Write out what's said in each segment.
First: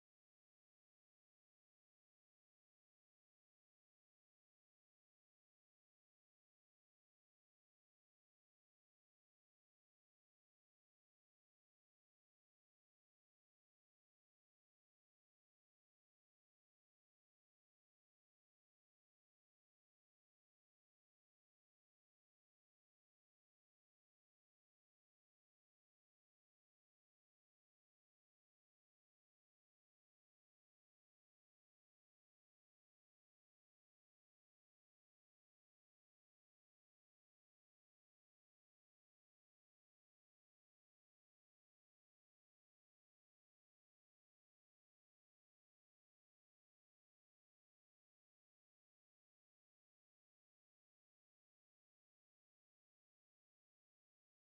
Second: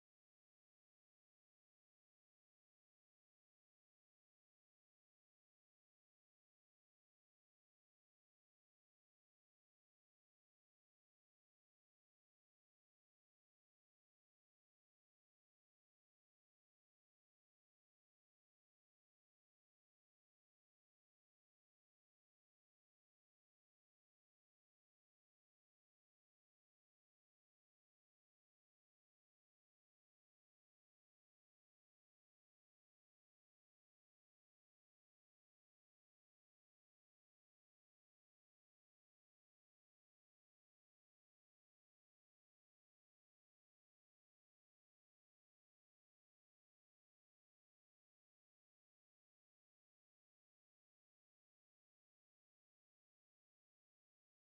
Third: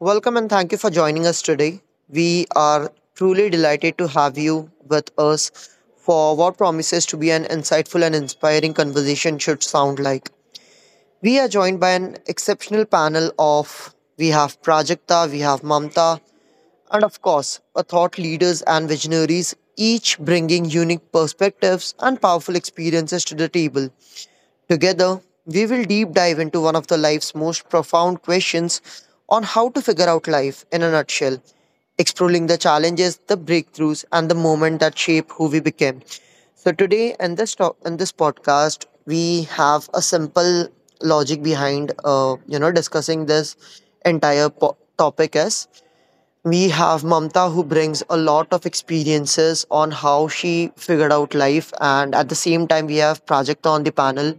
welcome and thank you for joining us today. We are truly delighted to have you with us for what promises to be an insightful and inspiring conversation should sound like. We are joined by an exceptional panel of we have Prajakta, we have Mamta, and of course, a thought leaders and visionaries, each bringing unique perspectives and powerful experiences to the table. Together, we will deep dive into one of the life's most profound questions on how to figure out life in a nutshell, exploring the challenges, the breakthroughs, and the moment that shape who we became. So today in this podcast, we have a simple logic behind discussing this entire topic, as we have Mamta who brings a lot of experiences on how she figured out life. And at the same time, we have Prajakta on the panel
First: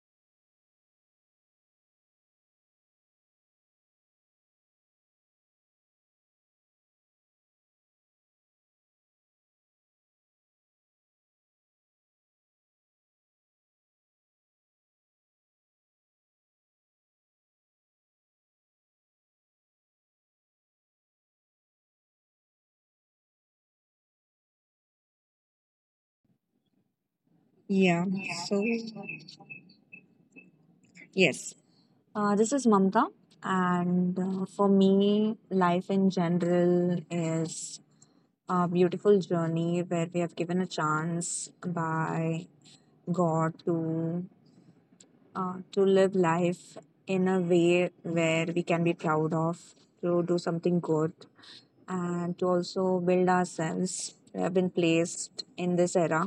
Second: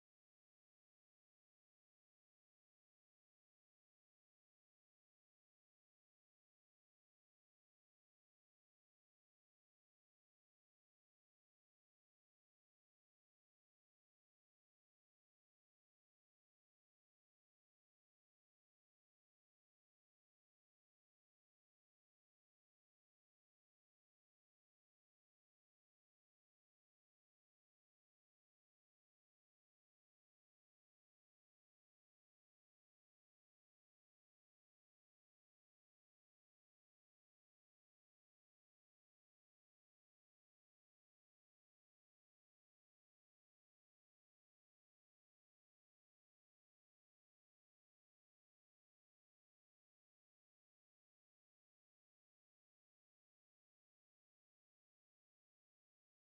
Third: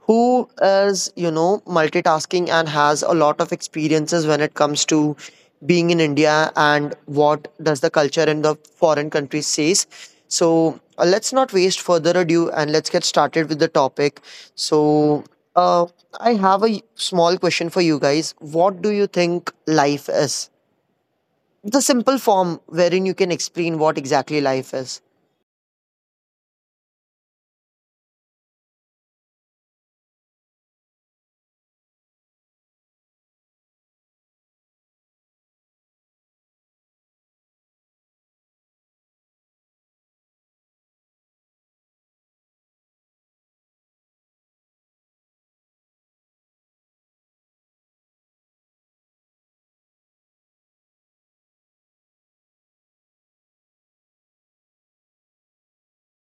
who is multitasking and has a lot of experiences when it comes to being in India and what does the culture in the foreign countries says. So let's not waste further ado and let's get started with the topic. So uh, I have a small question for you guys. What do you think life is? The simple form wherein you can explain what exactly life is. Yeah, so yes, this is Mamta, and for me, life in general is a beautiful journey where we have given a chance by God to live life in a way where we can be proud of, to do something good, and to also build ourselves. We have been placed in this era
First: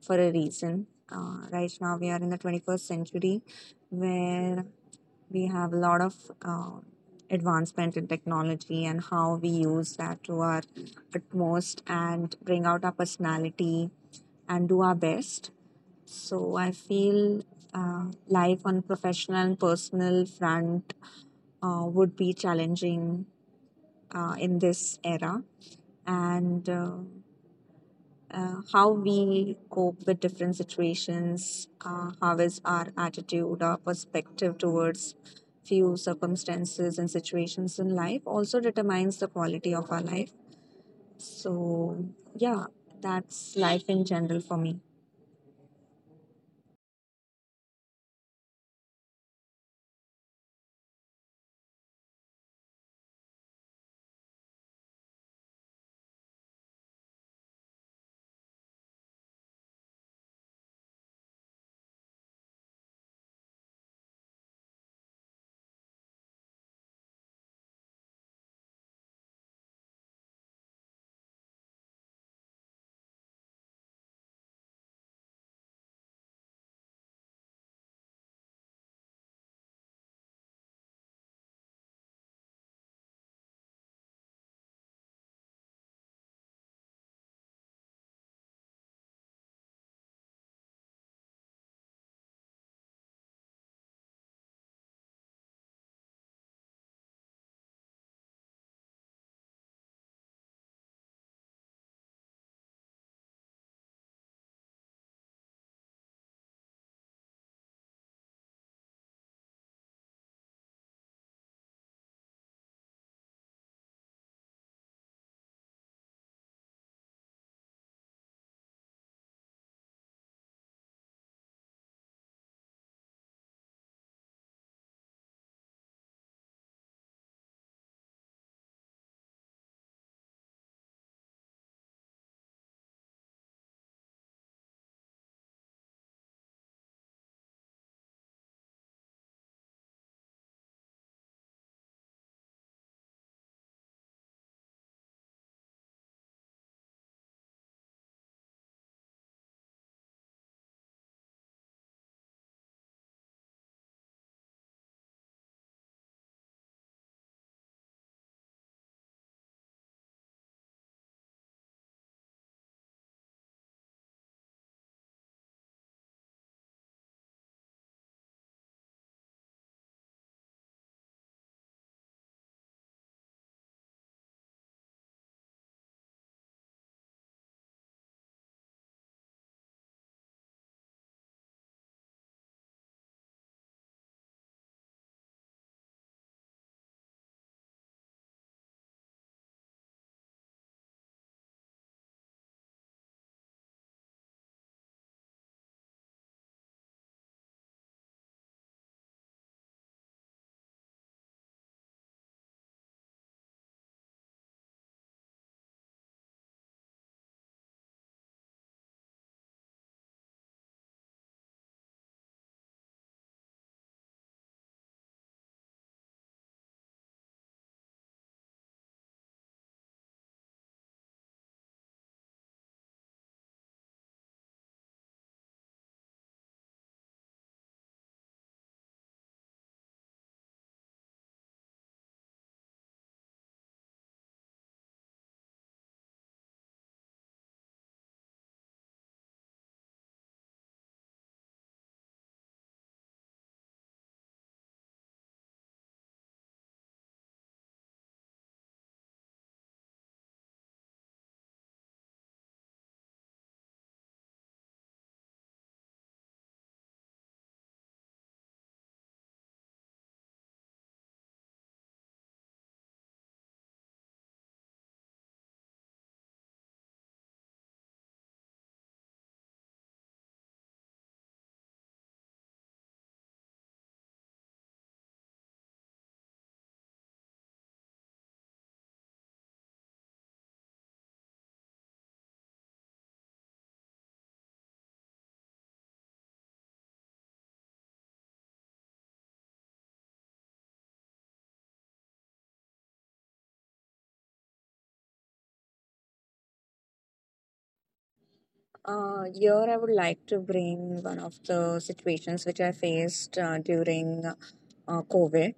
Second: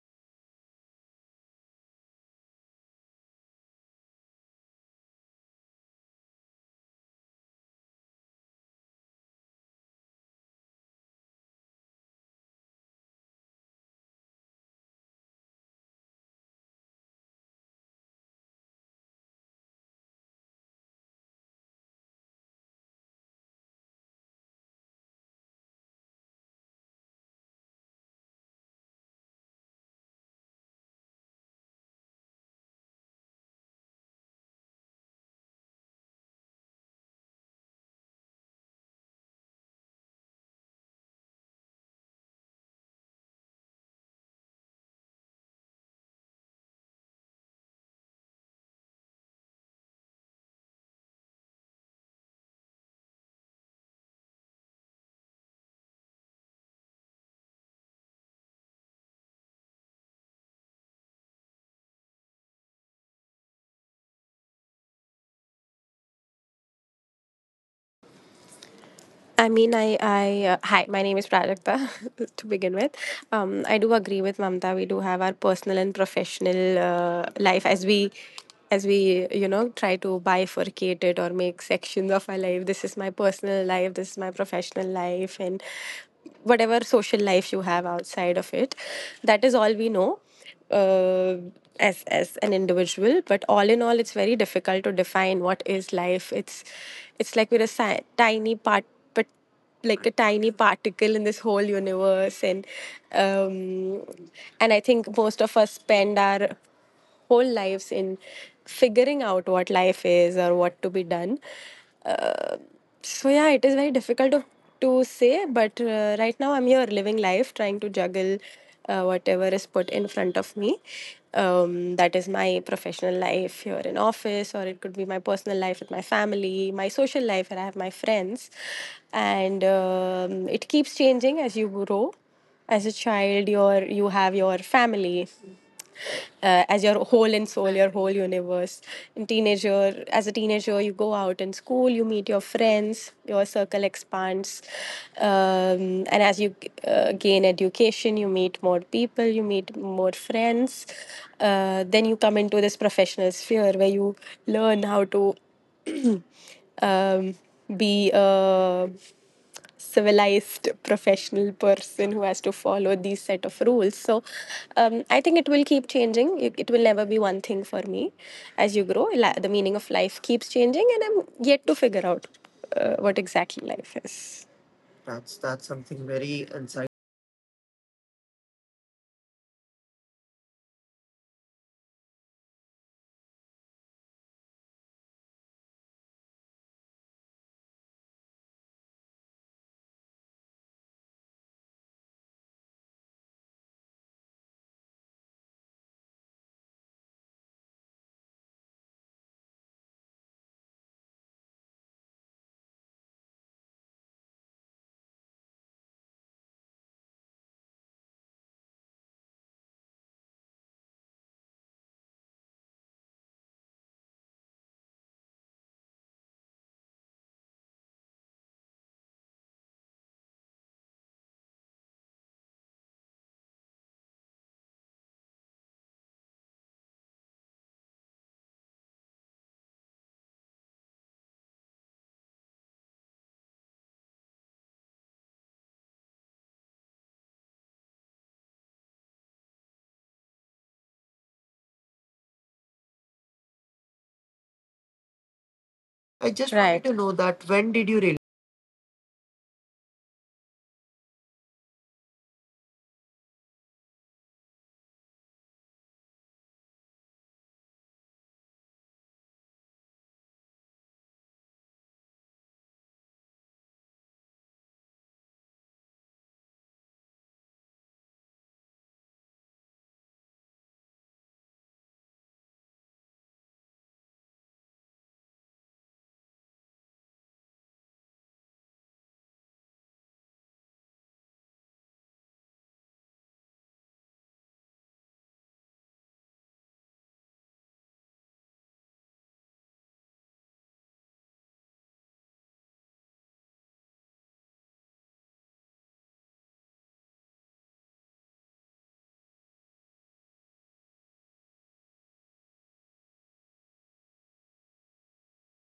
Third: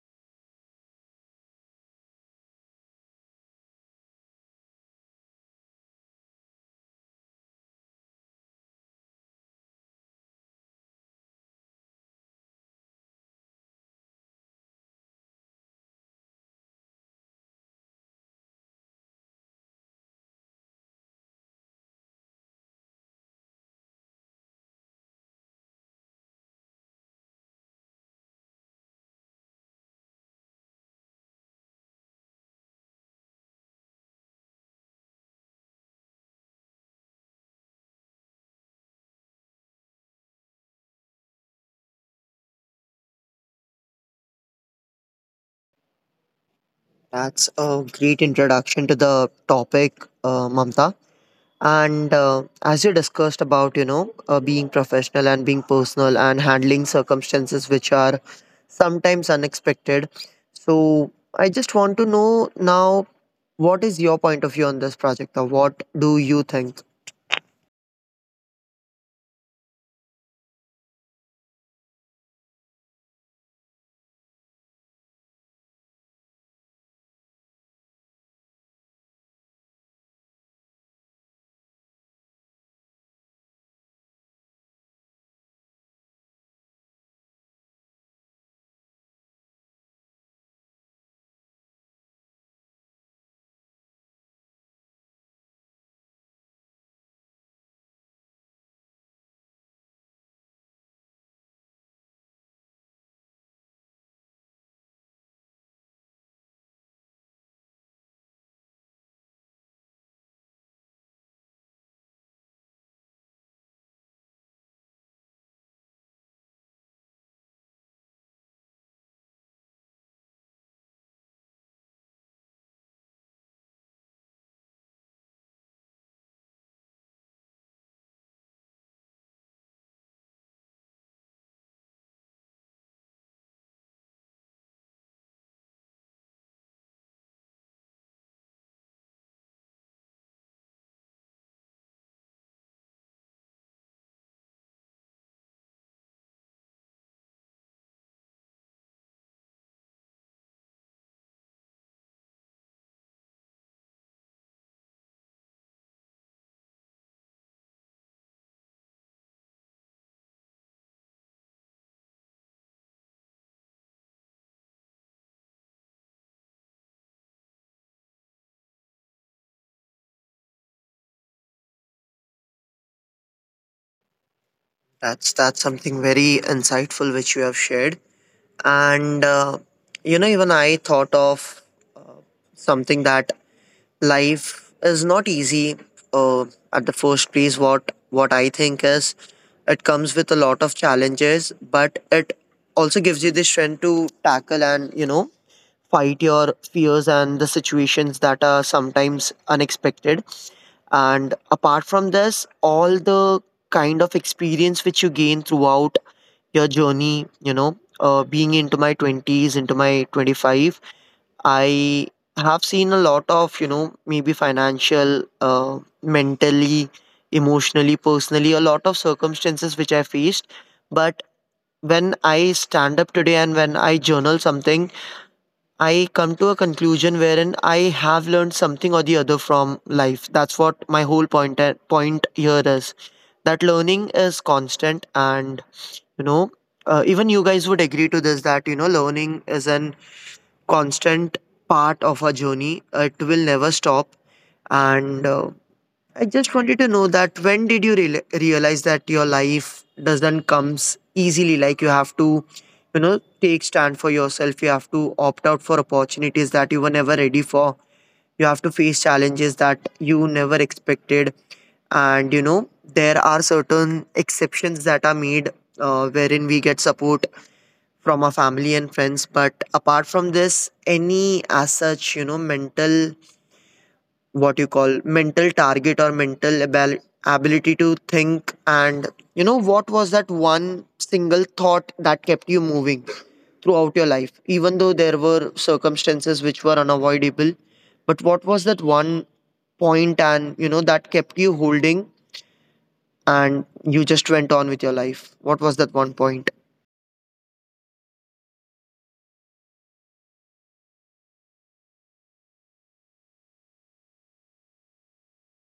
for a reason. Right now, we are in the 21st century where we have a lot of uh, advancement in technology and how we use that to our utmost and bring out our personality and do our best. So I feel life on professional and personal front would be challenging in this era, and how we cope with different situations, how is our attitude, our perspective towards few circumstances and situations in life also determines the quality of our life. So, yeah, that's life in general for me. That's a great introduction to the topic, Mamta. And as you discussed about, being professional and being personal and handling circumstances which are sometimes unexpected. So I just want to know now, what is your point of view on this project, or what do you think? I mean, hi, my name is Prajakta to begin with. I do agree with Mamta. We do have our personal and professional life, as we try to bifurcate it or make sections of our life. This is my personal life. This is my professional life, and whatever social life you have outside of it, that is all we know, uh, as an individual. But all in all, it's very difficult to define what is life. It's like we're a tiny part, but like a tiny particle in this whole universe. And um and I think most of us spend our whole lives in figuring out what life is or what to be done. So yeah, it is very difficult to say, but right now I'm here living life, trying to juggle whatever is put in front of me. That is my professional life here in office, or it could be my personal life with my family, my social life, and I have my friends, and it keeps changing as you grow. As a child, you have your family, as your whole and soul, your whole universe. In teenager as a teenager, you go out in school, you meet your friends, your circle expands. And as you gain education, you meet more people, you meet more friends. Then you come into this professional sphere, where you learn how to um, be a civilized professional person who has to follow these set of rules. So I think it will keep changing. It will never be one thing for me. As you grow, the meaning of life keeps changing, and I'm yet to figure out what exactly life is. That's That's that's that's something something very very insightful. insightful which you have shared. And even I thought of something, that life is not easy uh, at the first place. What I think is, it comes with a lot of challenges, but it also gives you the strength to tackle and fight your fears and the situations that are sometimes unexpected. And apart from this, all the kind of experience which you gain throughout your journey, being into my 20s, into my 25, I have seen a lot of, maybe financial, mentally, emotionally, personally, a lot of circumstances which I faced. But when I stand up today and when I journal something, I come to a conclusion wherein I have learned something or the other from life. That's what my whole point here is. That learning is constant, and you know, even you guys would agree to this, that learning is an constant part of our journey. It will never stop. And I I just just wanted wanted right to to know, know that that, when when did did you you realize? realize that your life doesn't comes easily? Like, you have to, take stand for yourself. You have to opt out for opportunities that you were never ready for. You have to face challenges that you never expected. And there are certain exceptions that are made, wherein we get support from our family and friends. But apart from this, any as such, mental, what you call mental target or mental ability to think, and what was that one single thought that kept you moving throughout your life, even though there were circumstances which were unavoidable? But what was that one point and that kept you holding, and you just went on with your life? What was that one point? Here, I would like to bring one of the situations which I faced during COVID.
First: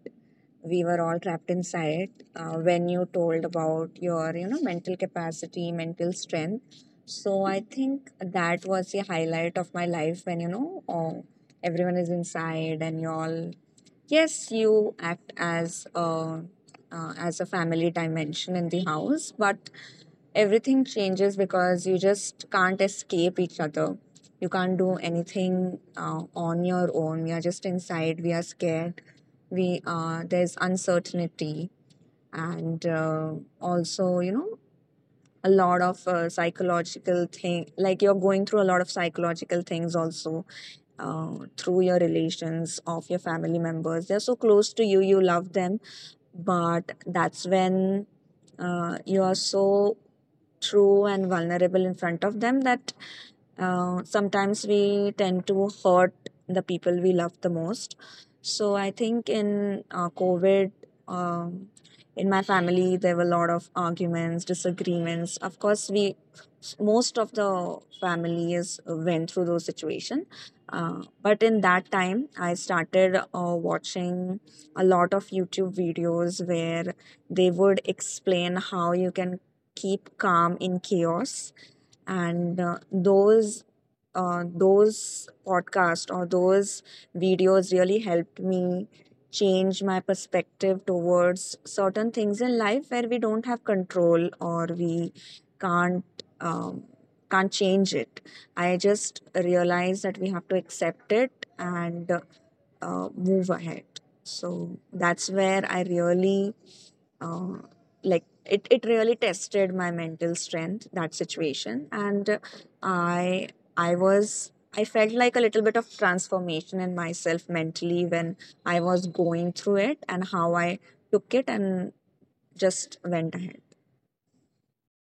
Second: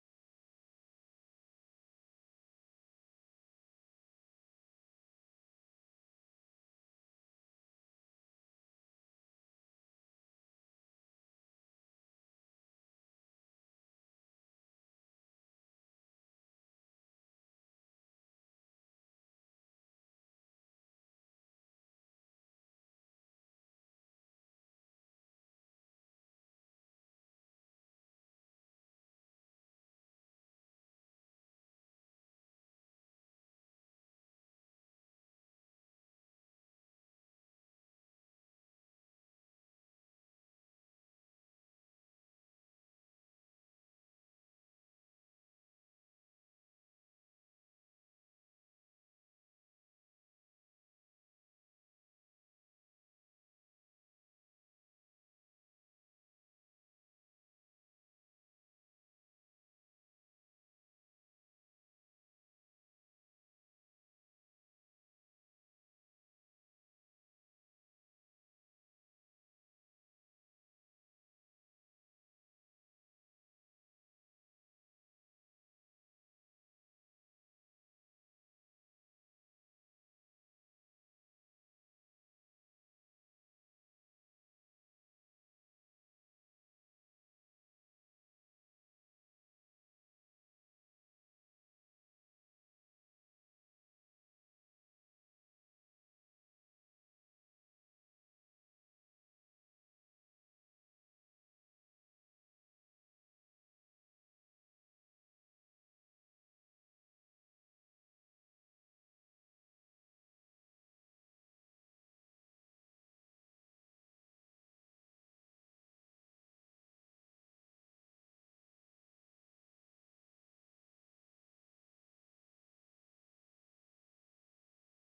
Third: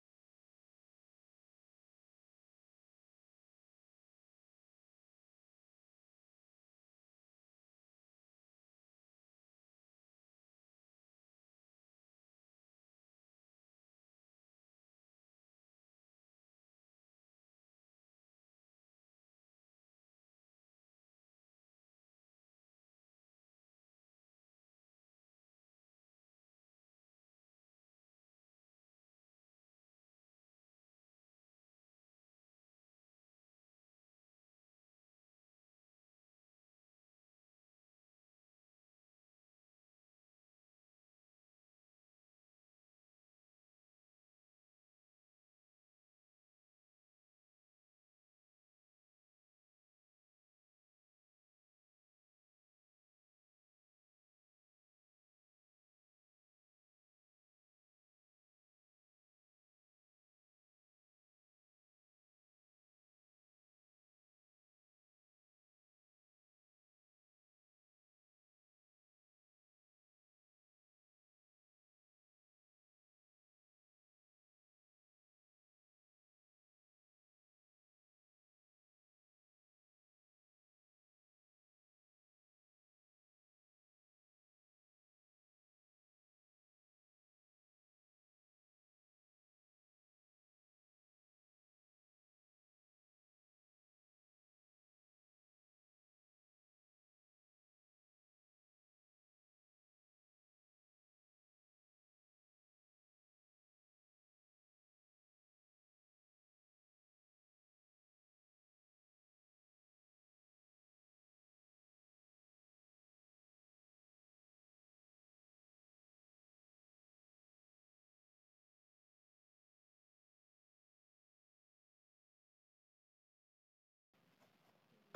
We were all trapped inside. When you told about your mental capacity, mental strength, so I think that was the highlight of my life when everyone is inside and you all. Yes, you act as a as a family dimension in the house, but everything changes because you just can't escape each other. You can't do anything on your own. We are just inside. We are scared. We there's uncertainty, and also a lot of psychological thing, like, you're going through a lot of psychological things also through your relations of your family members. They're so close to you, you love them, but that's when you are so true and vulnerable in front of them that sometimes we tend to hurt the people we love the most. So I think in COVID, um, in my family there were a lot of arguments, disagreements. Of course, we, most of the family is, went through those situation, but in that time I started watching a lot of YouTube videos where they would explain how you can keep calm in chaos. And those podcasts or those videos really helped me change my perspective towards certain things in life where we don't have control or we can't um, can't change it. I just realize that we have to accept it and move ahead. So that's where I really, um, like, it really tested my mental strength, that situation, and i I felt like a little bit of transformation in myself mentally when I was going through it and how I took it and just went ahead.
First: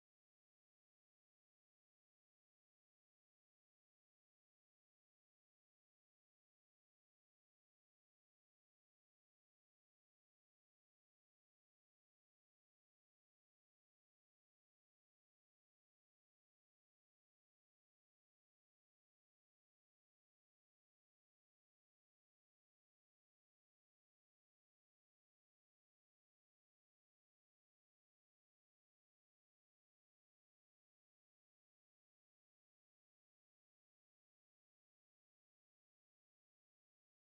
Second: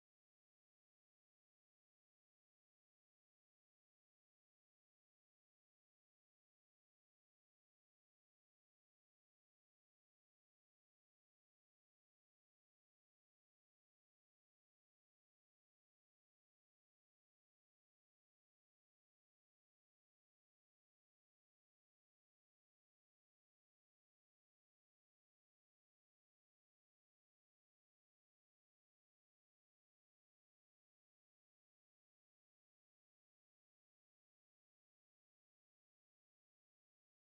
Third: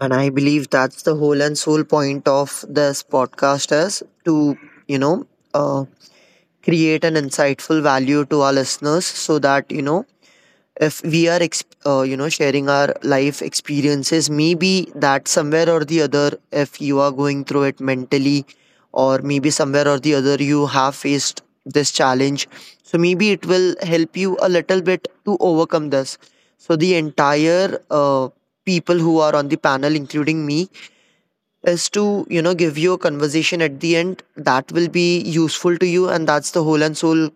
And I believe that's the whole and sole point of this podcast, is to, you know, uh, create an insightful value to our listeners, so that, if we are, sharing our life experiences, maybe that somewhere or the other, if you are going through it mentally, or maybe somewhere or the other, you have faced this challenge. So maybe it will help you a little bit to overcome this. So the entire people who are on the panel, including me, is to give you a conversation at the end that will be useful to you, and that's the whole and soul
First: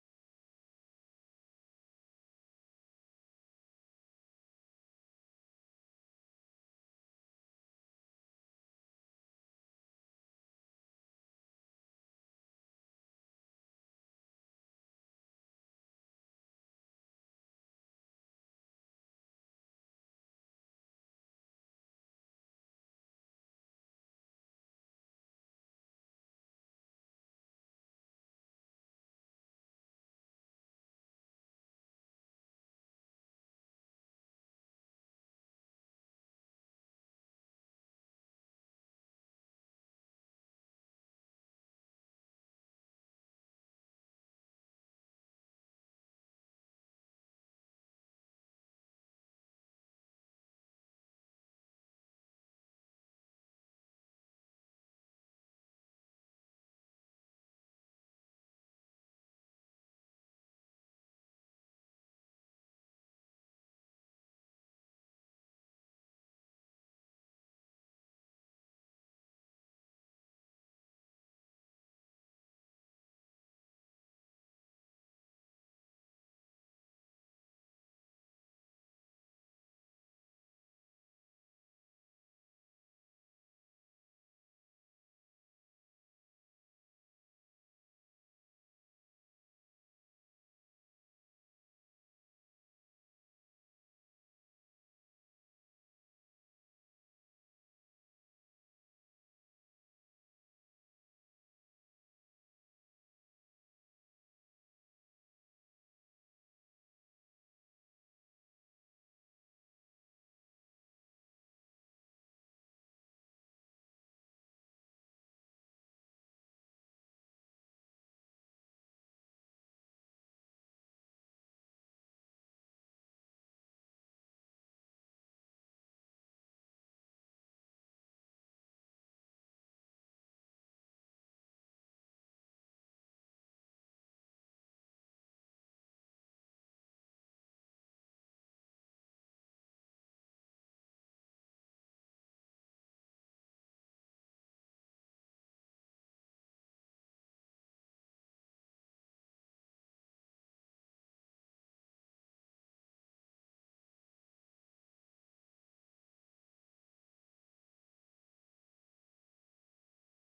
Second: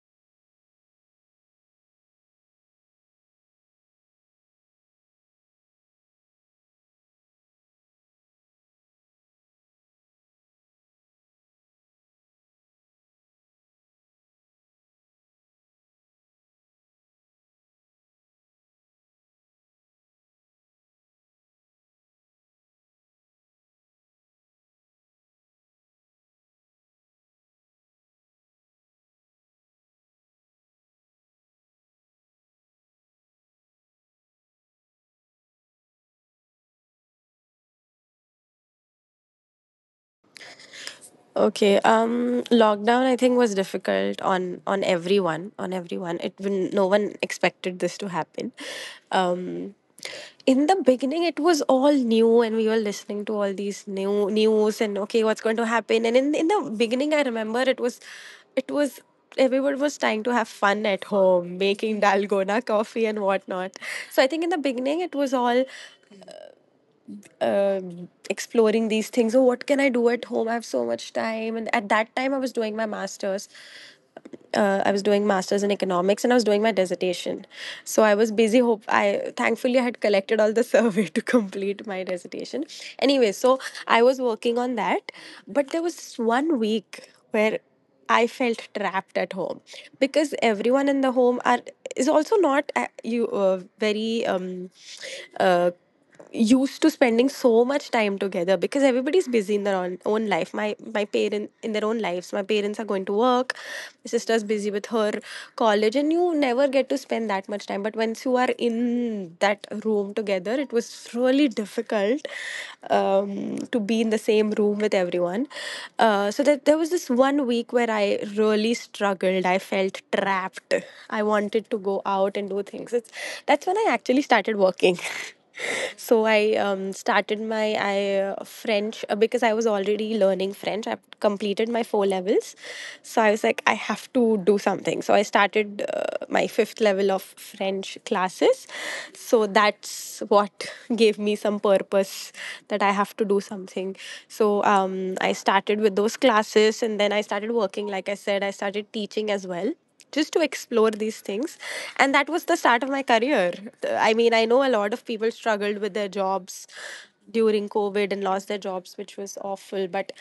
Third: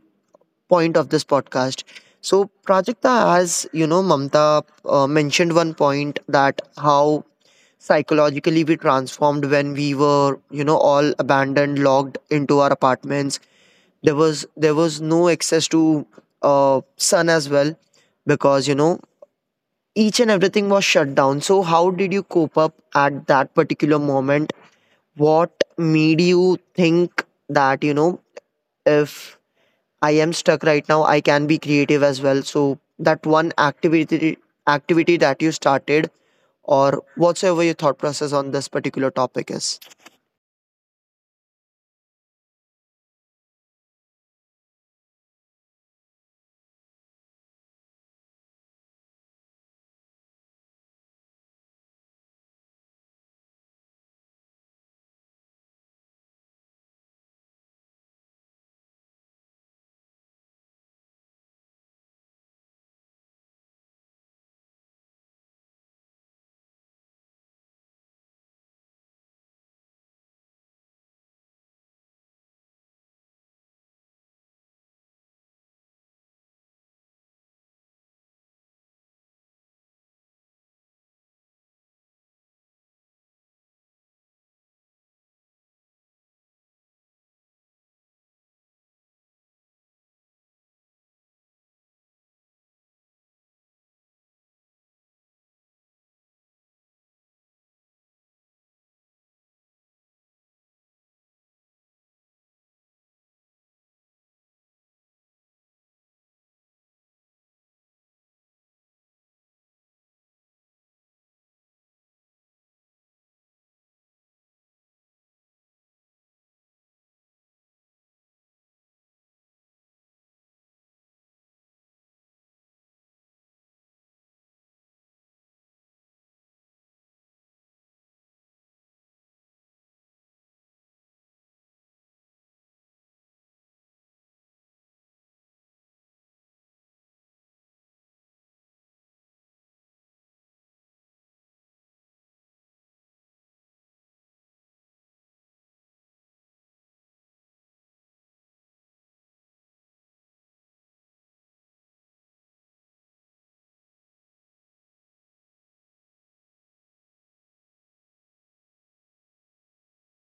point of this podcast. So Prajakta, as you know, Mamta mentioned one point, that how psychologically we transformed when we were all abandoned, locked into our apartments. There was no access to sun as well, because each and everything was shut down. So how did you cope up at that particular moment? What made you think that, if I am stuck right now, I can be creative as well? So that one activity that you started, or whatsoever your thought process on this particular topic is. Okay. Lockdown I think was difficult on everyone, on everyone. It when no one expected this to happen. Um, in the beginning it was all new, and we were listening to all these new news, and okay, what's going to happen, and in the beginning I remember it was everyone was trying to have fun at home, making dalgona coffee and whatnot. So I think in the beginning it was all uh, exploring these things. Oh, what can I do at home? I have so much time. And at that time, I was doing my masters. I was doing masters in economics, and I was doing my dissertation. So I was busy. Hope I thankfully I had collected all the survey to complete my dissertation. Anyway, so I was working on that, but there was one week where I felt trapped at home, because everyone in the home are is also not you very uh, used to spending so much time together, because everybody's busy in their own, life. My parent in their own lives, my parents are going to work, my sister's busy with her college, and you never get to spend that much time. But once you are in that room together, it was really difficult, to be in the same room with everyone. So that, there was this one week where I really struggled. I felt trapped. I wanted to go out and do things. That's when I actually started working. So I started french, because I was already learning french, I completed my four levels. So I was like, I have to do something, so I started my fifth level of french classes. So that's what gave me some purpose, that I have to do something. So I started with those classes, and then I started working. Like I said, I started teaching as well, just to explore these things, and that was the start of my career. I mean, I know a lot of people struggled with their jobs during covid and lost their jobs, which was awful, but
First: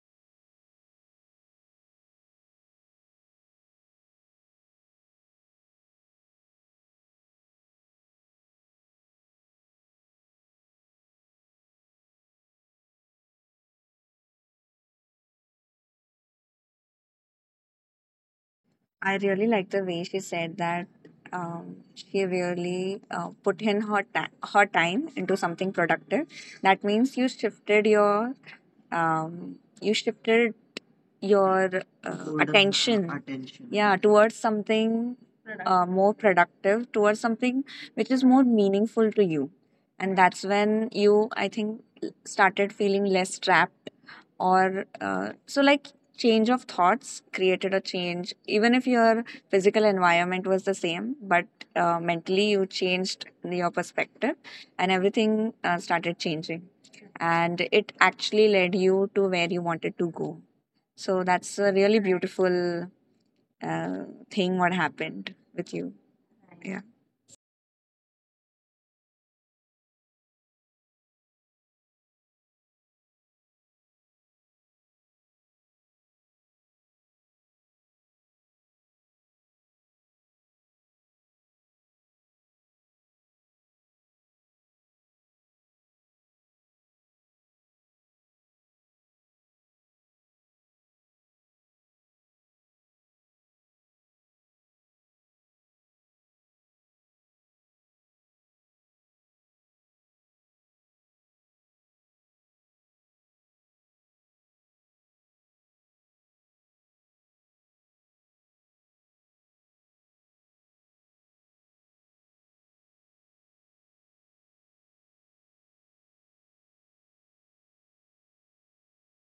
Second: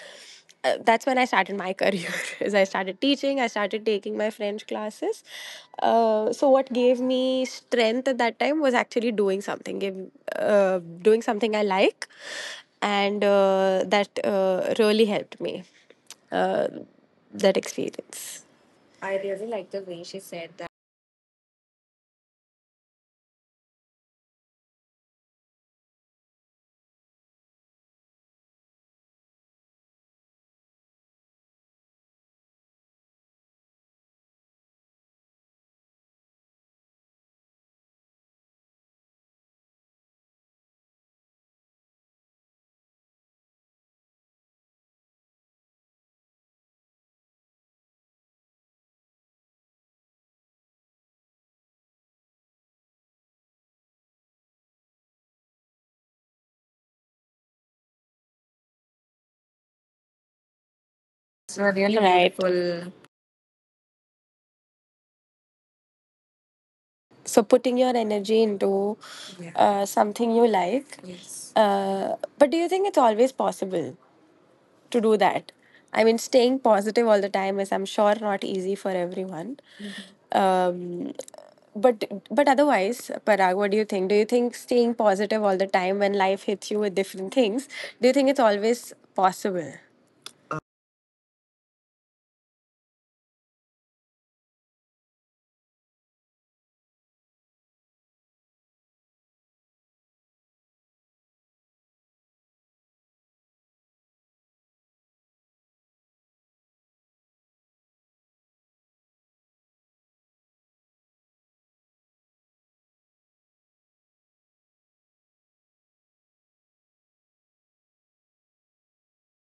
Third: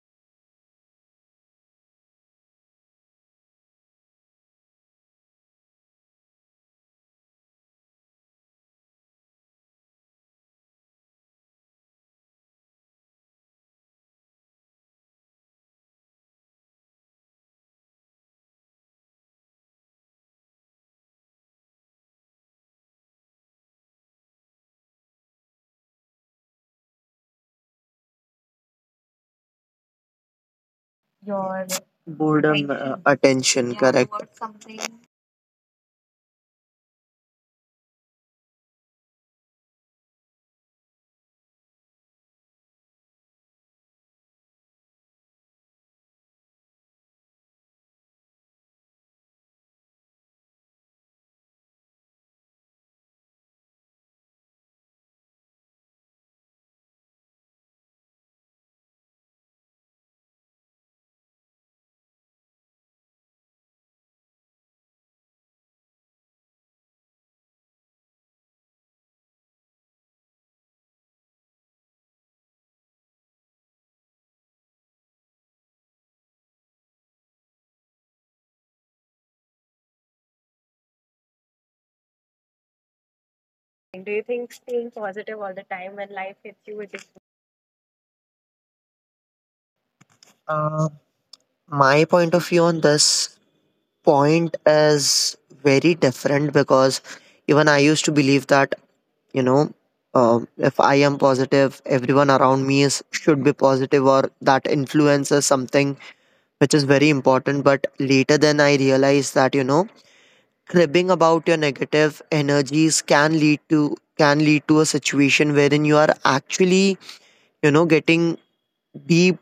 that's when I started my career. Is I started teaching, I started taking my french classes. So what gave me strength at that time was actually uh, doing something I like, and that really helped me, uh, that experience. I I really really like like the the way way she she said said that. that. She really put in her time into something productive. That means you shifted your, um, you shifted Towards Boredom, attention, attention, yeah, correct. towards something more productive, towards something which is more meaningful to you, and that's when you, I think, started feeling less trapped, or so, like, change of thoughts created a change. Even if your physical environment was the same, but mentally you changed your perspective, and everything started changing, and it actually led you to where you wanted to go. So It's that's a a really, really right, beautiful. beautiful uh, thing, what happened with you. Yeah. So putting your energy into, yeah, something you like. Yes. But do you think it's always possible to do that? I mean, staying positive all the time is, I'm sure, not easy for everyone. Um, but but otherwise, Parag, what do you think? Do you think staying positive all the time when life hits you with different things? Do you think it's always possible? uh, my point of view on this point is very different, because even I used to believe that, you know, if I am positive, everyone around me is should be positive, or that influences something which is very important. But later then I realized that, cribbing about your negative energies can lead to a situation wherein you are actually, getting deep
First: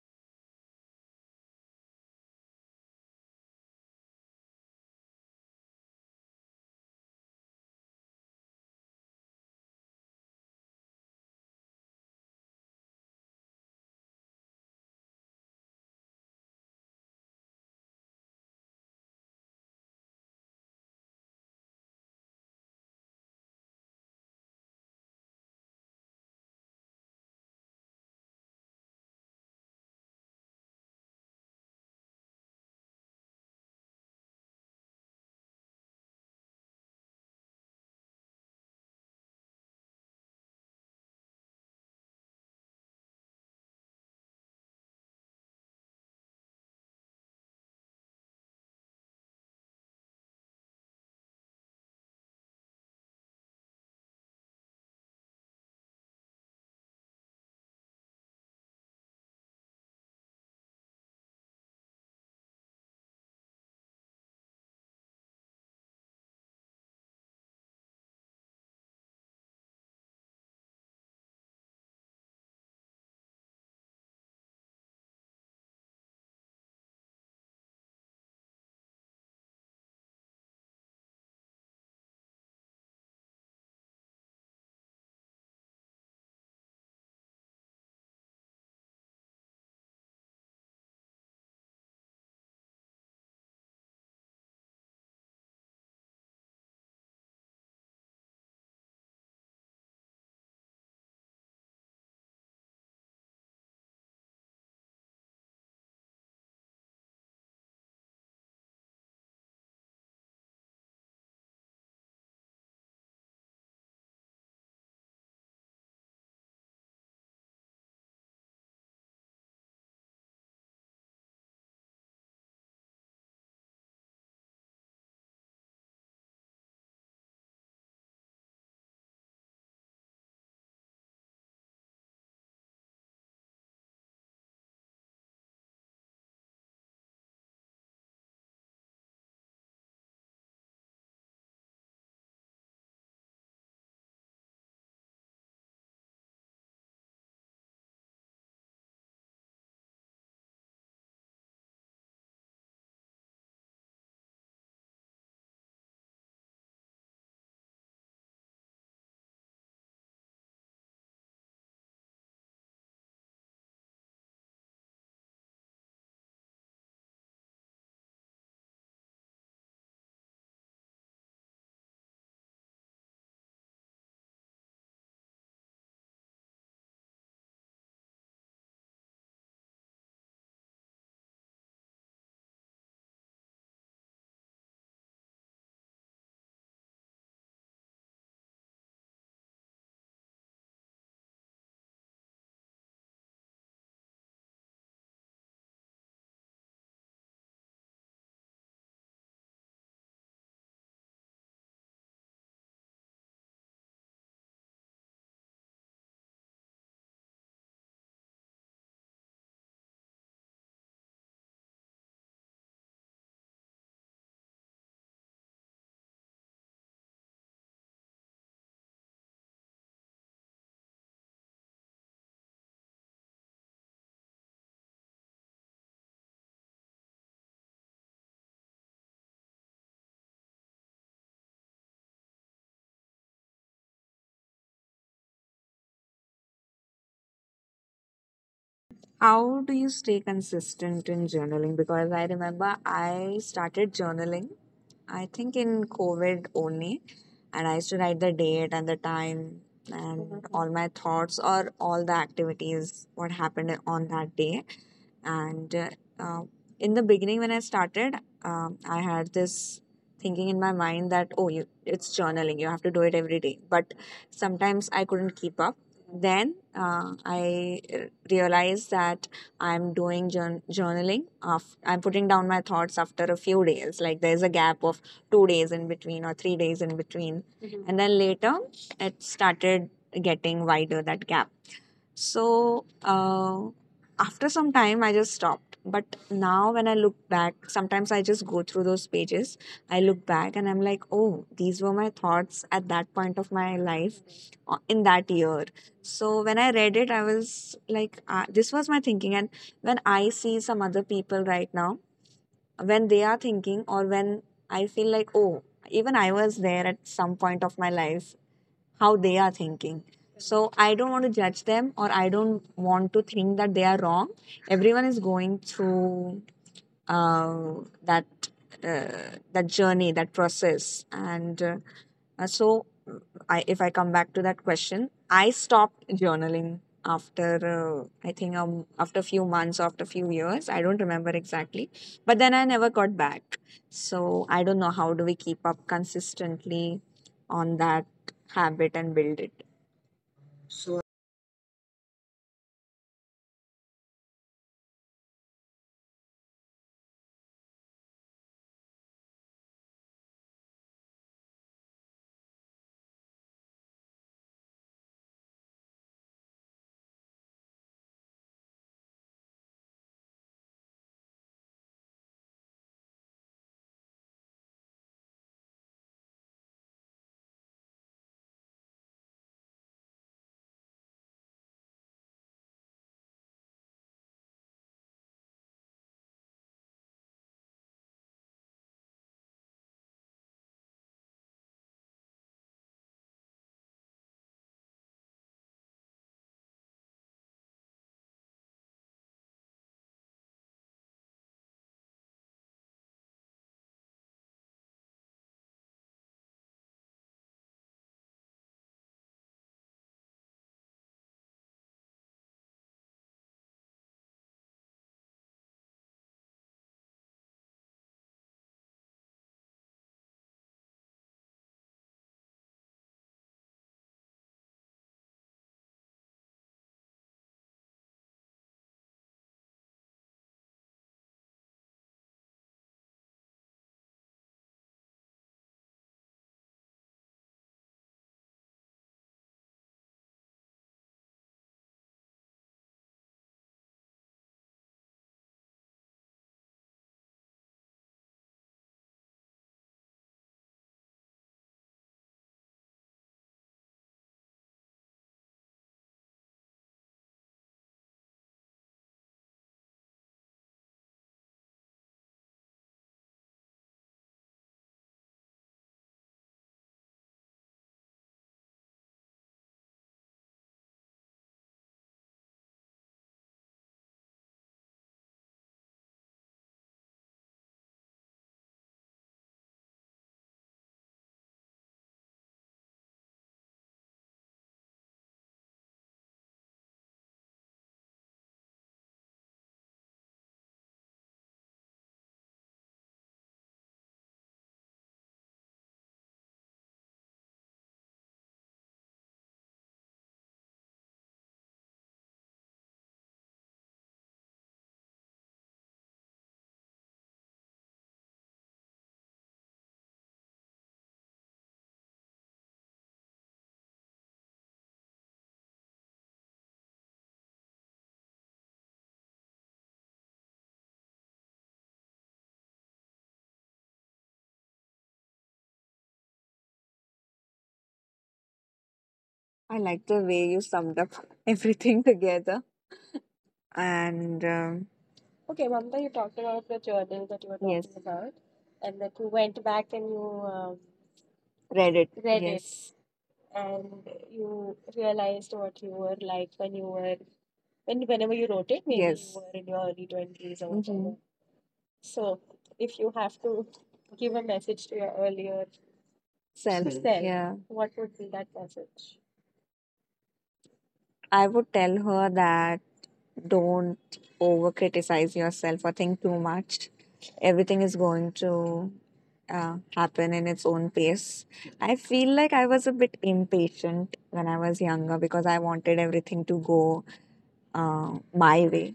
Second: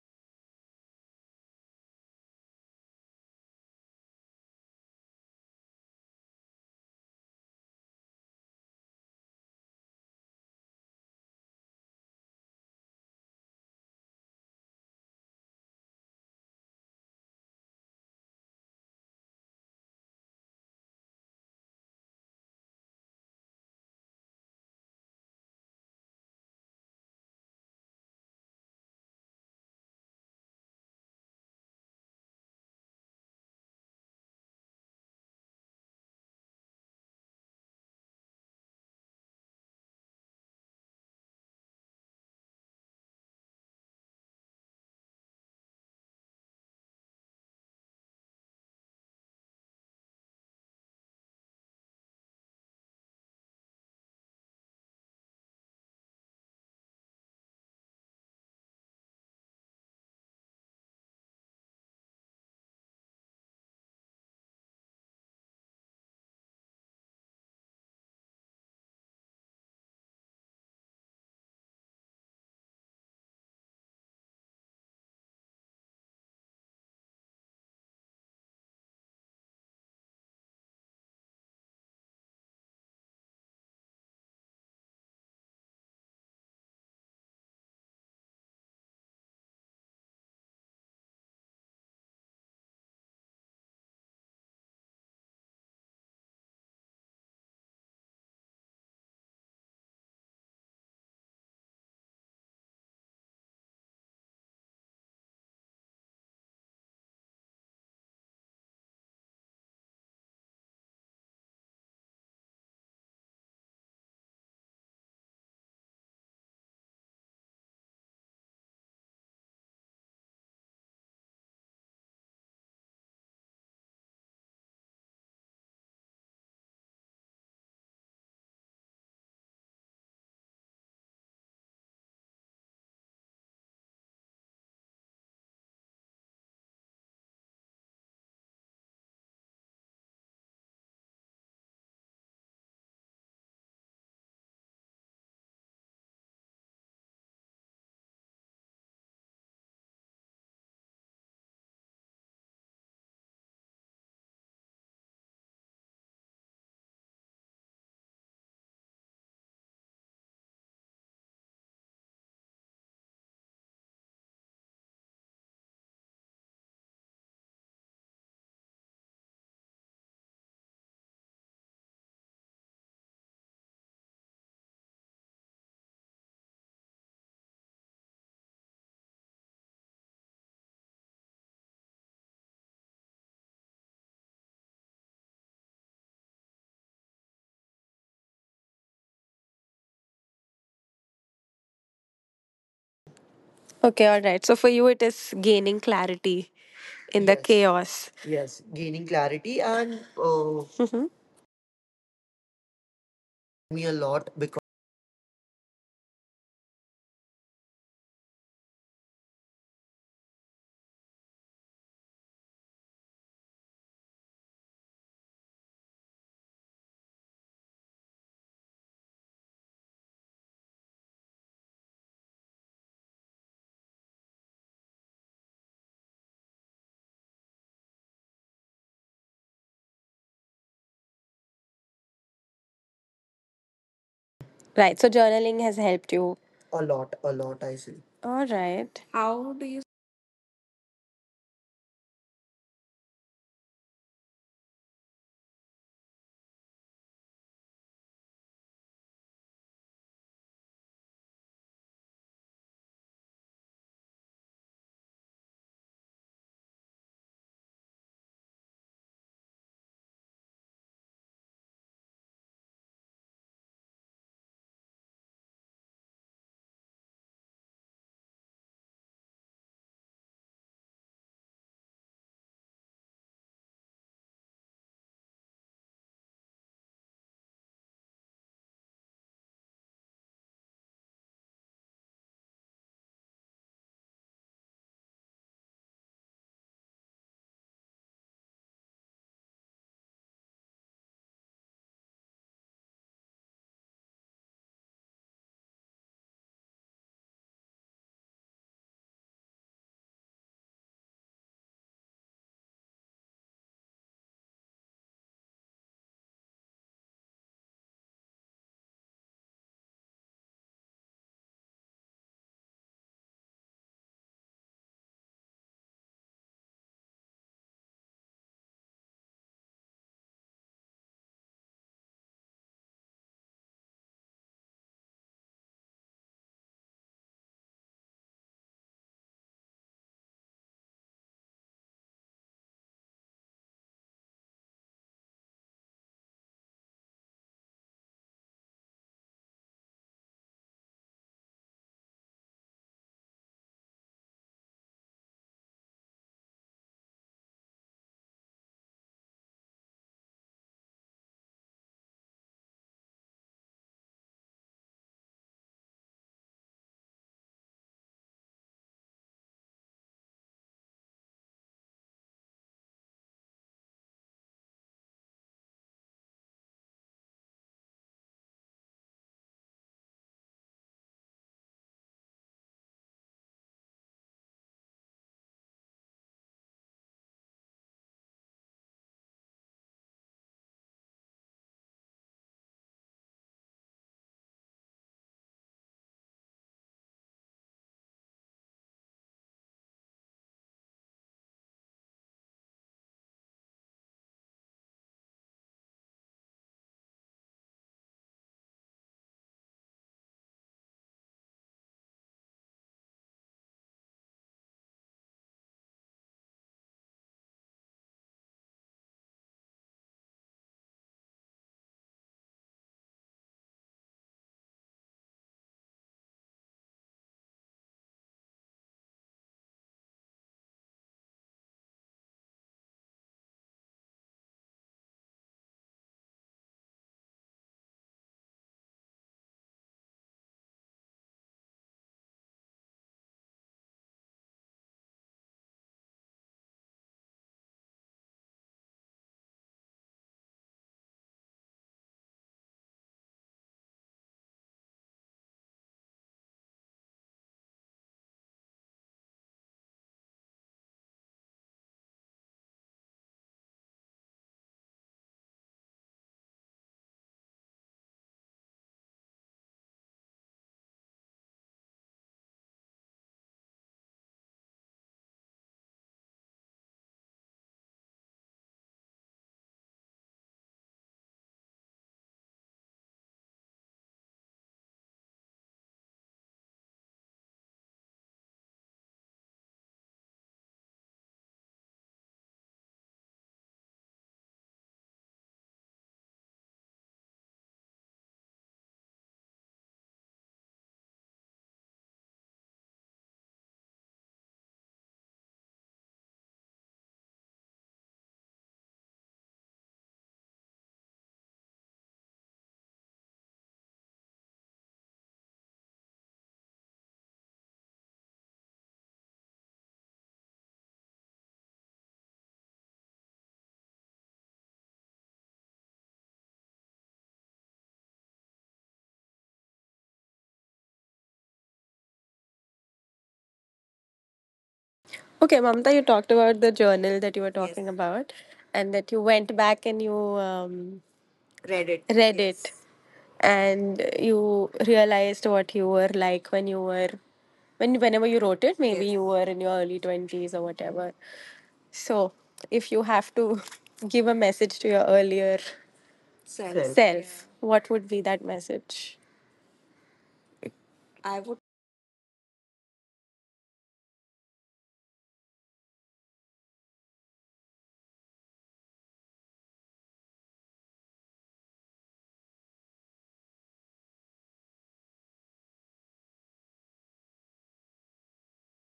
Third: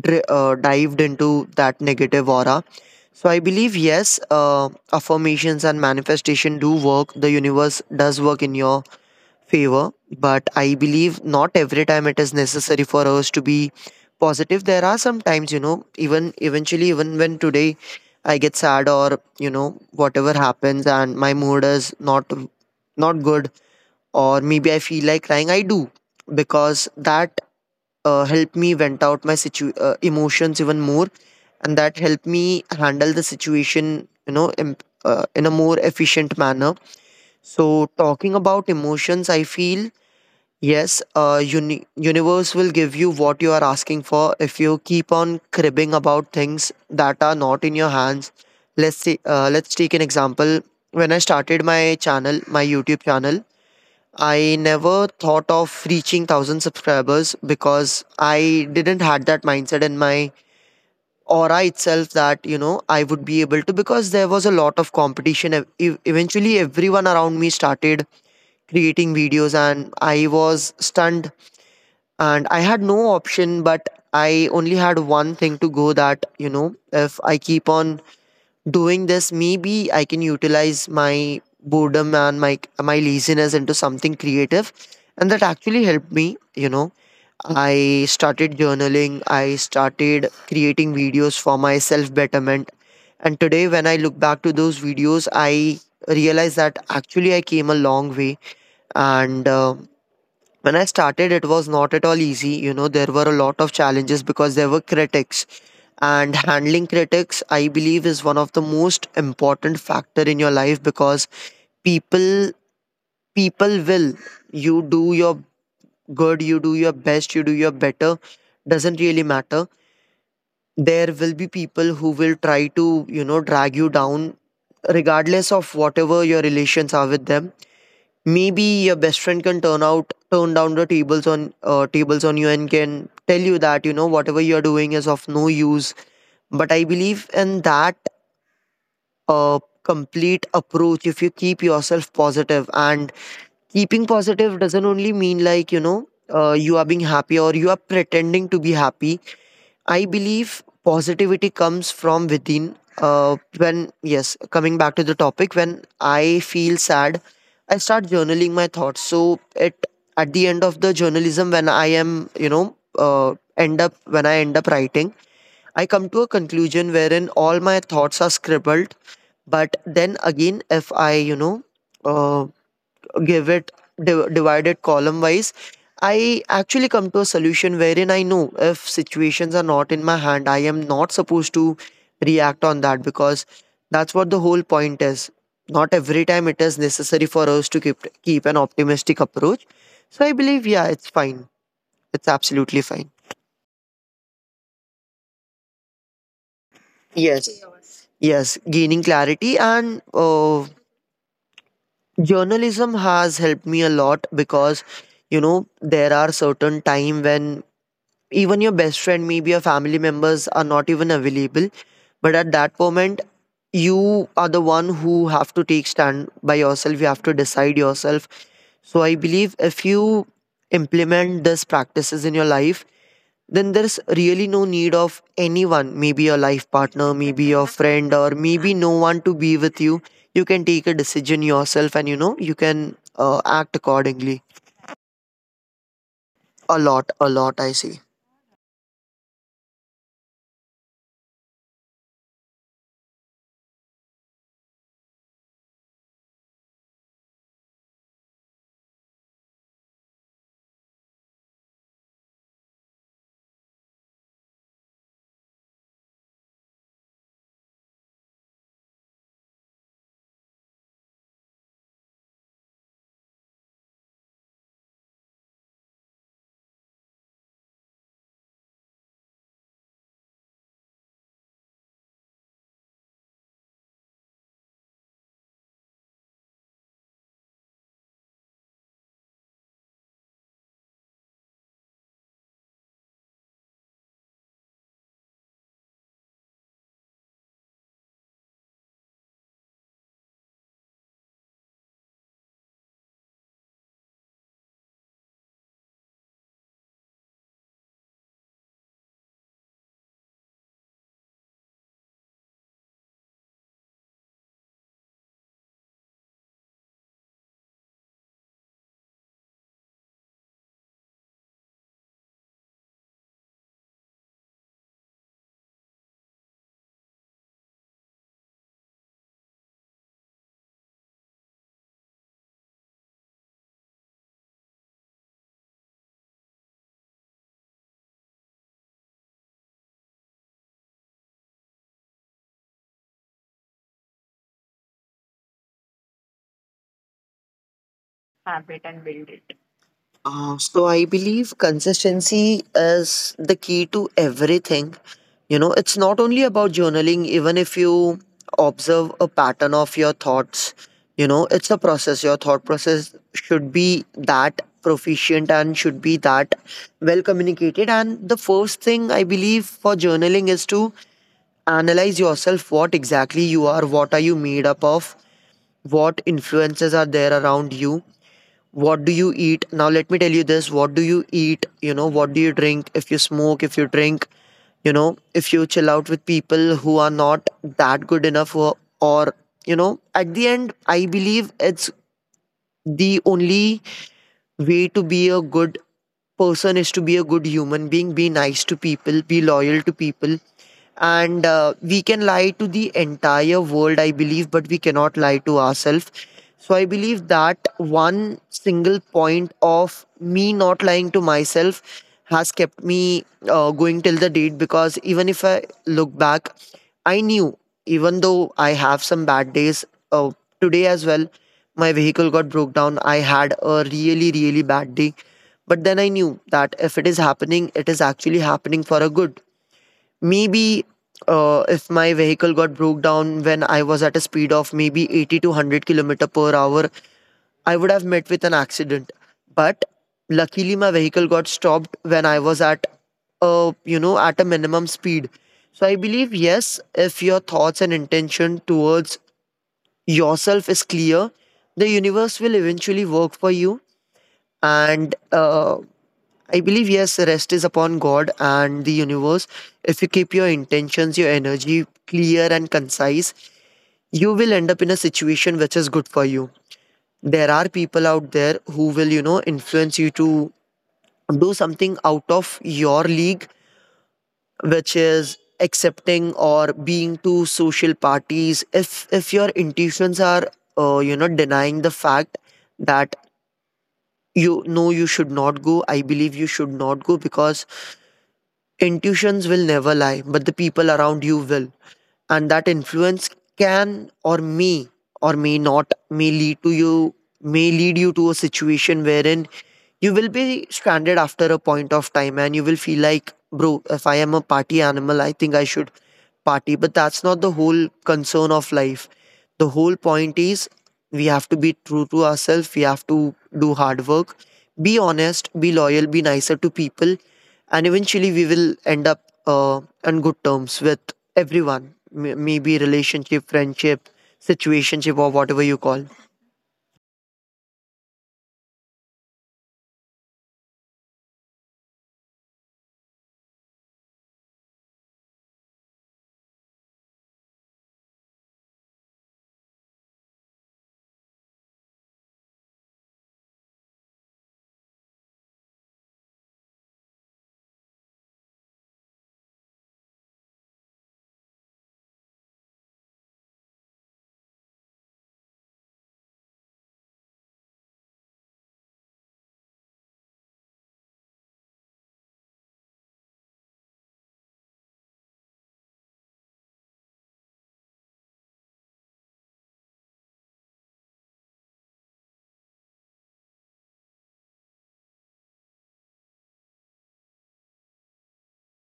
dived into that negative aura. So I believe, yes, affirmations and manifestation do work. The universe does work in your favor, but I believe not every time it is necessary for us to be positive. There are some times, even eventually, even when today I get sad, or whatever happens and my mood is not good, or maybe I feel like crying, I do, because that helped me vent out my emotions even more, and that helped me handle the situation, in a more efficient manner. So talking about emotions, I feel, yes, universe will give you what you are asking for, if you keep on cribbing about things that are not in your hands. Let's see. Let's take an example. When I started my YouTube channel, I never thought of reaching 1,000 subscribers, because I didn't had that mindset in my aura itself, that I would be able to, because there was a lot of competition. Eventually, everyone around me started creating videos, and I was stunned, and I had no option, but I only had one thing to go, that if I keep on doing this, maybe I can utilize my boredom and my laziness into something creative. And that actually helped me. I started journaling, I started creating videos for my self betterment. And today, when I look back to those videos, I realize that actually I came a long way. And when I started, it was not at all easy. There were a lot of challenges, because there were critics. And handling critics, I believe, is one of the most important factor in your life, because people people will. You do your good, you do your best, you do your better. Doesn't really matter. There will be people who will try to, drag you down, regardless of whatever your relations are with them. Maybe your best friend can turn down the tables on you, and can tell you that whatever you're doing is of no use. But I believe in that complete approach. If you keep yourself positive, and keeping positive doesn't only mean like you are being happy or you are pretending to be happy. I believe positivity comes from within. Yes, coming back to the topic, when I feel sad, I start journaling my thoughts. So, it at the end of the journalism, when I am, end up when I end up writing, I come to a conclusion wherein all my thoughts are scribbled. But then again, if Iuh, give it divided column wise, I actually come to a solution wherein I know, if situations are not in my hand, I am not supposed to react on that, because that's what the whole point is. Not every time it is necessary for us to keep an optimistic approach. So I believe, yeah, it's fine, it's absolutely fine. Okay, all right. So for you, it is gaining clarity in the, yes, Yes, chaos, yes, yes. gaining Gaining clarity, clarity. and And mhm. journalism has helped Me me a a lot, lot because. because there are certain time when even your best friend, maybe your family members, are not even available. But at that moment, you are the one who have to take stand by yourself. You have to decide yourself. So I believe, if you implement these practices in your life, then there's really no need of anyone, maybe your life partner, maybe your friend, or maybe no one to be with you. You can take a decision yourself, and you can act accordingly. Right. So journaling has helped you. A lot, A a lot, lot. I I see. see. All right. How How do do you? you stay consistent in journaling? Because I remember I started journaling, I think in COVID only, and I used to write the date and the time and all my thoughts or all the activities, what happened on that day. And uh, in the beginning, when I started, I had this thinking in my mind that, oh, you, it's journaling, you have to do it every day. But sometimes I couldn't keep up. Then I realized that I'm doing journaling after, I'm putting down my thoughts after a few days. Like there's a gap of 2 days in between or 3 days in between. Mhm. And then later it started getting wider, that gap, so after some time, I just stopped. But now, when I look back, sometimes I just go through those pages. I look back and I'm like, oh, these were my thoughts at that point of my life, in that year. So when I read it, I was like, this was my thinking. And when I see some other people right now, when they are thinking, or when I feel like, oh, even I was there at some point of my life, how they are thinking. So I don't want to judge them or I don't want to think that they are wrong. Everyone is going through uh, that that journey, that process, and so if I come back to that question, I stopped journaling after, I think, after a few months, after a few years. I don't remember exactly, but then I never got back. So I don't know how do we keep up consistently on that habit and build it. So I believe consistency is the key to everything. You know, it's not only about journaling, even if you observe a pattern of your thoughts, you know, it's a process. Your thought process should be that proficient and should be that well communicated. And the first thing I believe for journaling is to analyze yourself, what exactly you are, what are you made up of, what influences are there around you, what do you eat. Now let me tell you this, what do you eat, you know, what do you drink, if you smoke, if you drink, you know, if you chill out with people who are not that good enough or you know, at the end I believe it's the only way to be a good person is to be a good human being, be nice to people, be loyal to people. And we can lie to the entire world, I believe, but we cannot lie to ourselves. So I believe that one single point of me not lying to myself has kept me going till the date. Because even if I look back, I knew, even though I have some bad days uh, today as well, my vehicle got broke down. I had a really, really bad day. But then I knew that if it is happening, it is actually happening for a good. Maybe if my vehicle got broke down when I was at a speed of maybe 80 to 100 kilometer per hour, I would have met with an accident. But luckily, my vehicle got stopped when I was at a, you know, at a minimum speed. So I believe, yes, if your thoughts and intention towards yourself is clear, the universe will eventually work for you. And I believe, yes, rest is upon God and the universe. If you keep your intentions, your energy clear and concise, you will end up in a situation which is good for you. There are people out there who will, you know, influence you to do something out of your league, which is accepting or being to social parties. If your intuitions are you know, denying the fact that you know you should not go, I believe you should not go, because intuitions will never lie, but the people around you will. And that influence can or may not may lead to you may lead you to a situation wherein you will be stranded after a point of time, and you will feel like, bro, if I am a party animal, I think I should party. But that's not the whole concern of life. The whole point is we have to be true to ourselves, we have to do hard work, be honest, be loyal, be nicer to people, and eventually we will end up on good terms with everyone, maybe relationship, friendship, situationship, or whatever you call. I like the way you summed up everything together, and. Okay, Okay, Mamta, Mamta, you you talked talked about about the the journal journal that that you you were, were yes, talking, talking yes, about, about, and and that that you you went went back back and and you you, um um, read read it, it. read Read it, it, yes, and and you you realized realized what what you you were were like like when you were, when whenever whenever you you wrote wrote it. it, maybe you, Maybe you yes, were were in in your your early early twenties twenties or or whatever. Mm-hmm. whatever. So, So, if if you you have have to to give give a a message message to to your your earlier earlier Self. Self. self, self yeah, what what would would be be that that message? message? I I would. would tell her that, don't over criticize yourself or think too much. Everything is going to happen in its own pace. I feel like I was a bit impatient when I was younger because I wanted everything to go my way.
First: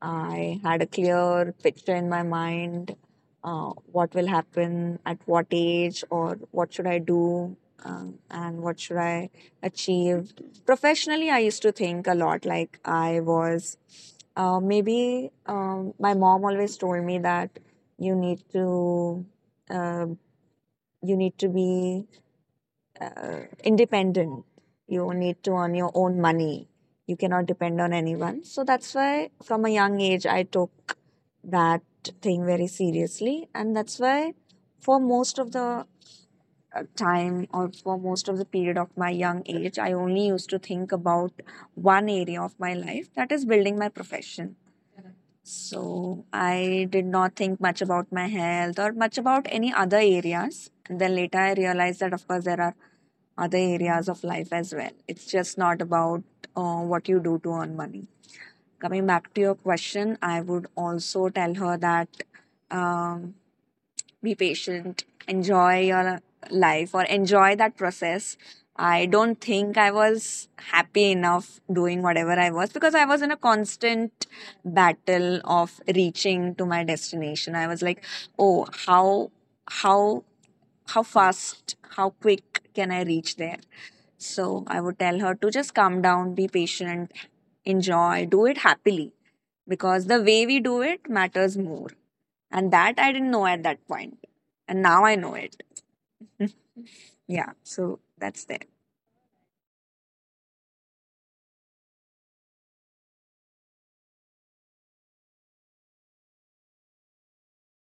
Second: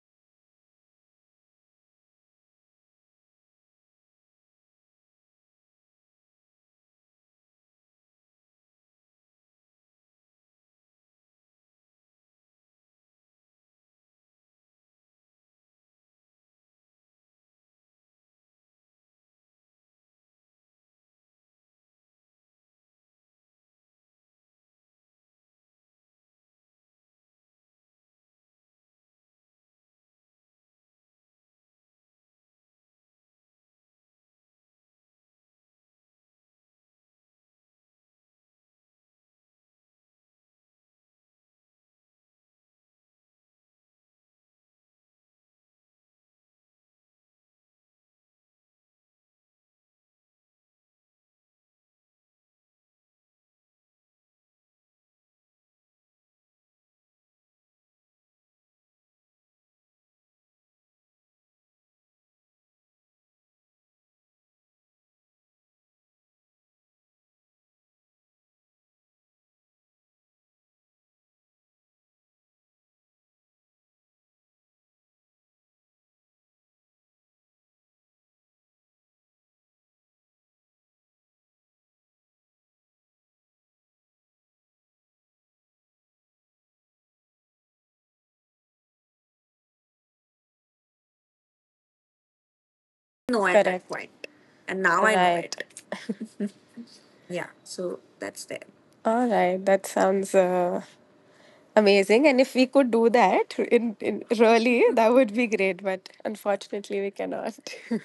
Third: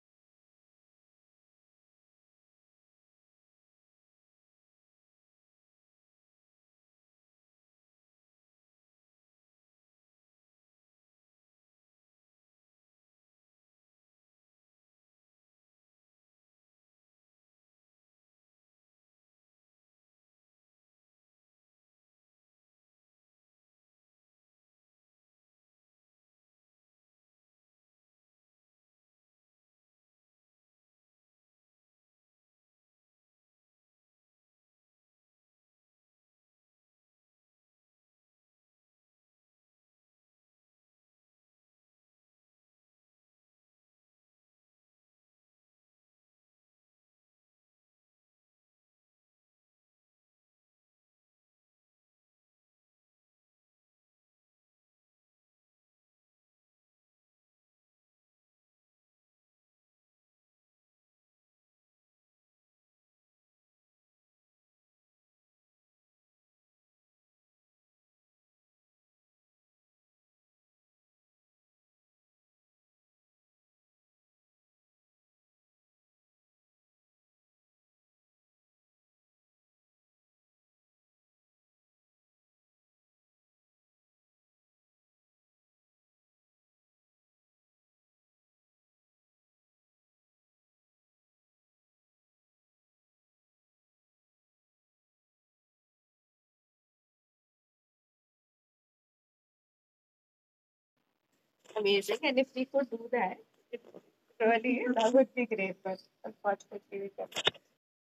I had a clear picture in my mind, what will happen at what age or what should I do, and what should I achieve. Professionally, I used to think a lot, like I was maybe my mom always told me that you need to, uh, be independent. You need to earn your own money. You cannot depend on anyone. So that's why, from a young age, I took that thing very seriously. And that's why, for most of the time, or for most of the period of my young age, I only used to think about one area of my life, that is, building my profession. So I did not think much about my health or much about any other areas. And then later I realized that, of course, there are other areas of life as well. It's just not about what you do to earn money. Coming back to your question, I would also tell her that, um, be patient, enjoy your life or enjoy that process. I don't think I was happy enough doing whatever I was because I was in a constant battle of reaching to my destination. I was like, oh, how how fast, how quick can I reach there? So I would tell her to just calm down, be patient, enjoy, do it happily because the way we do it matters more. And that I didn't Know at know that, at correct, that point. point. And And now now I I know, know right, it. it. Yeah. Yeah. So So that's that's there. there. All right, that sounds amazing, and if we could do that in really, that would be great, but unfortunately we cannot.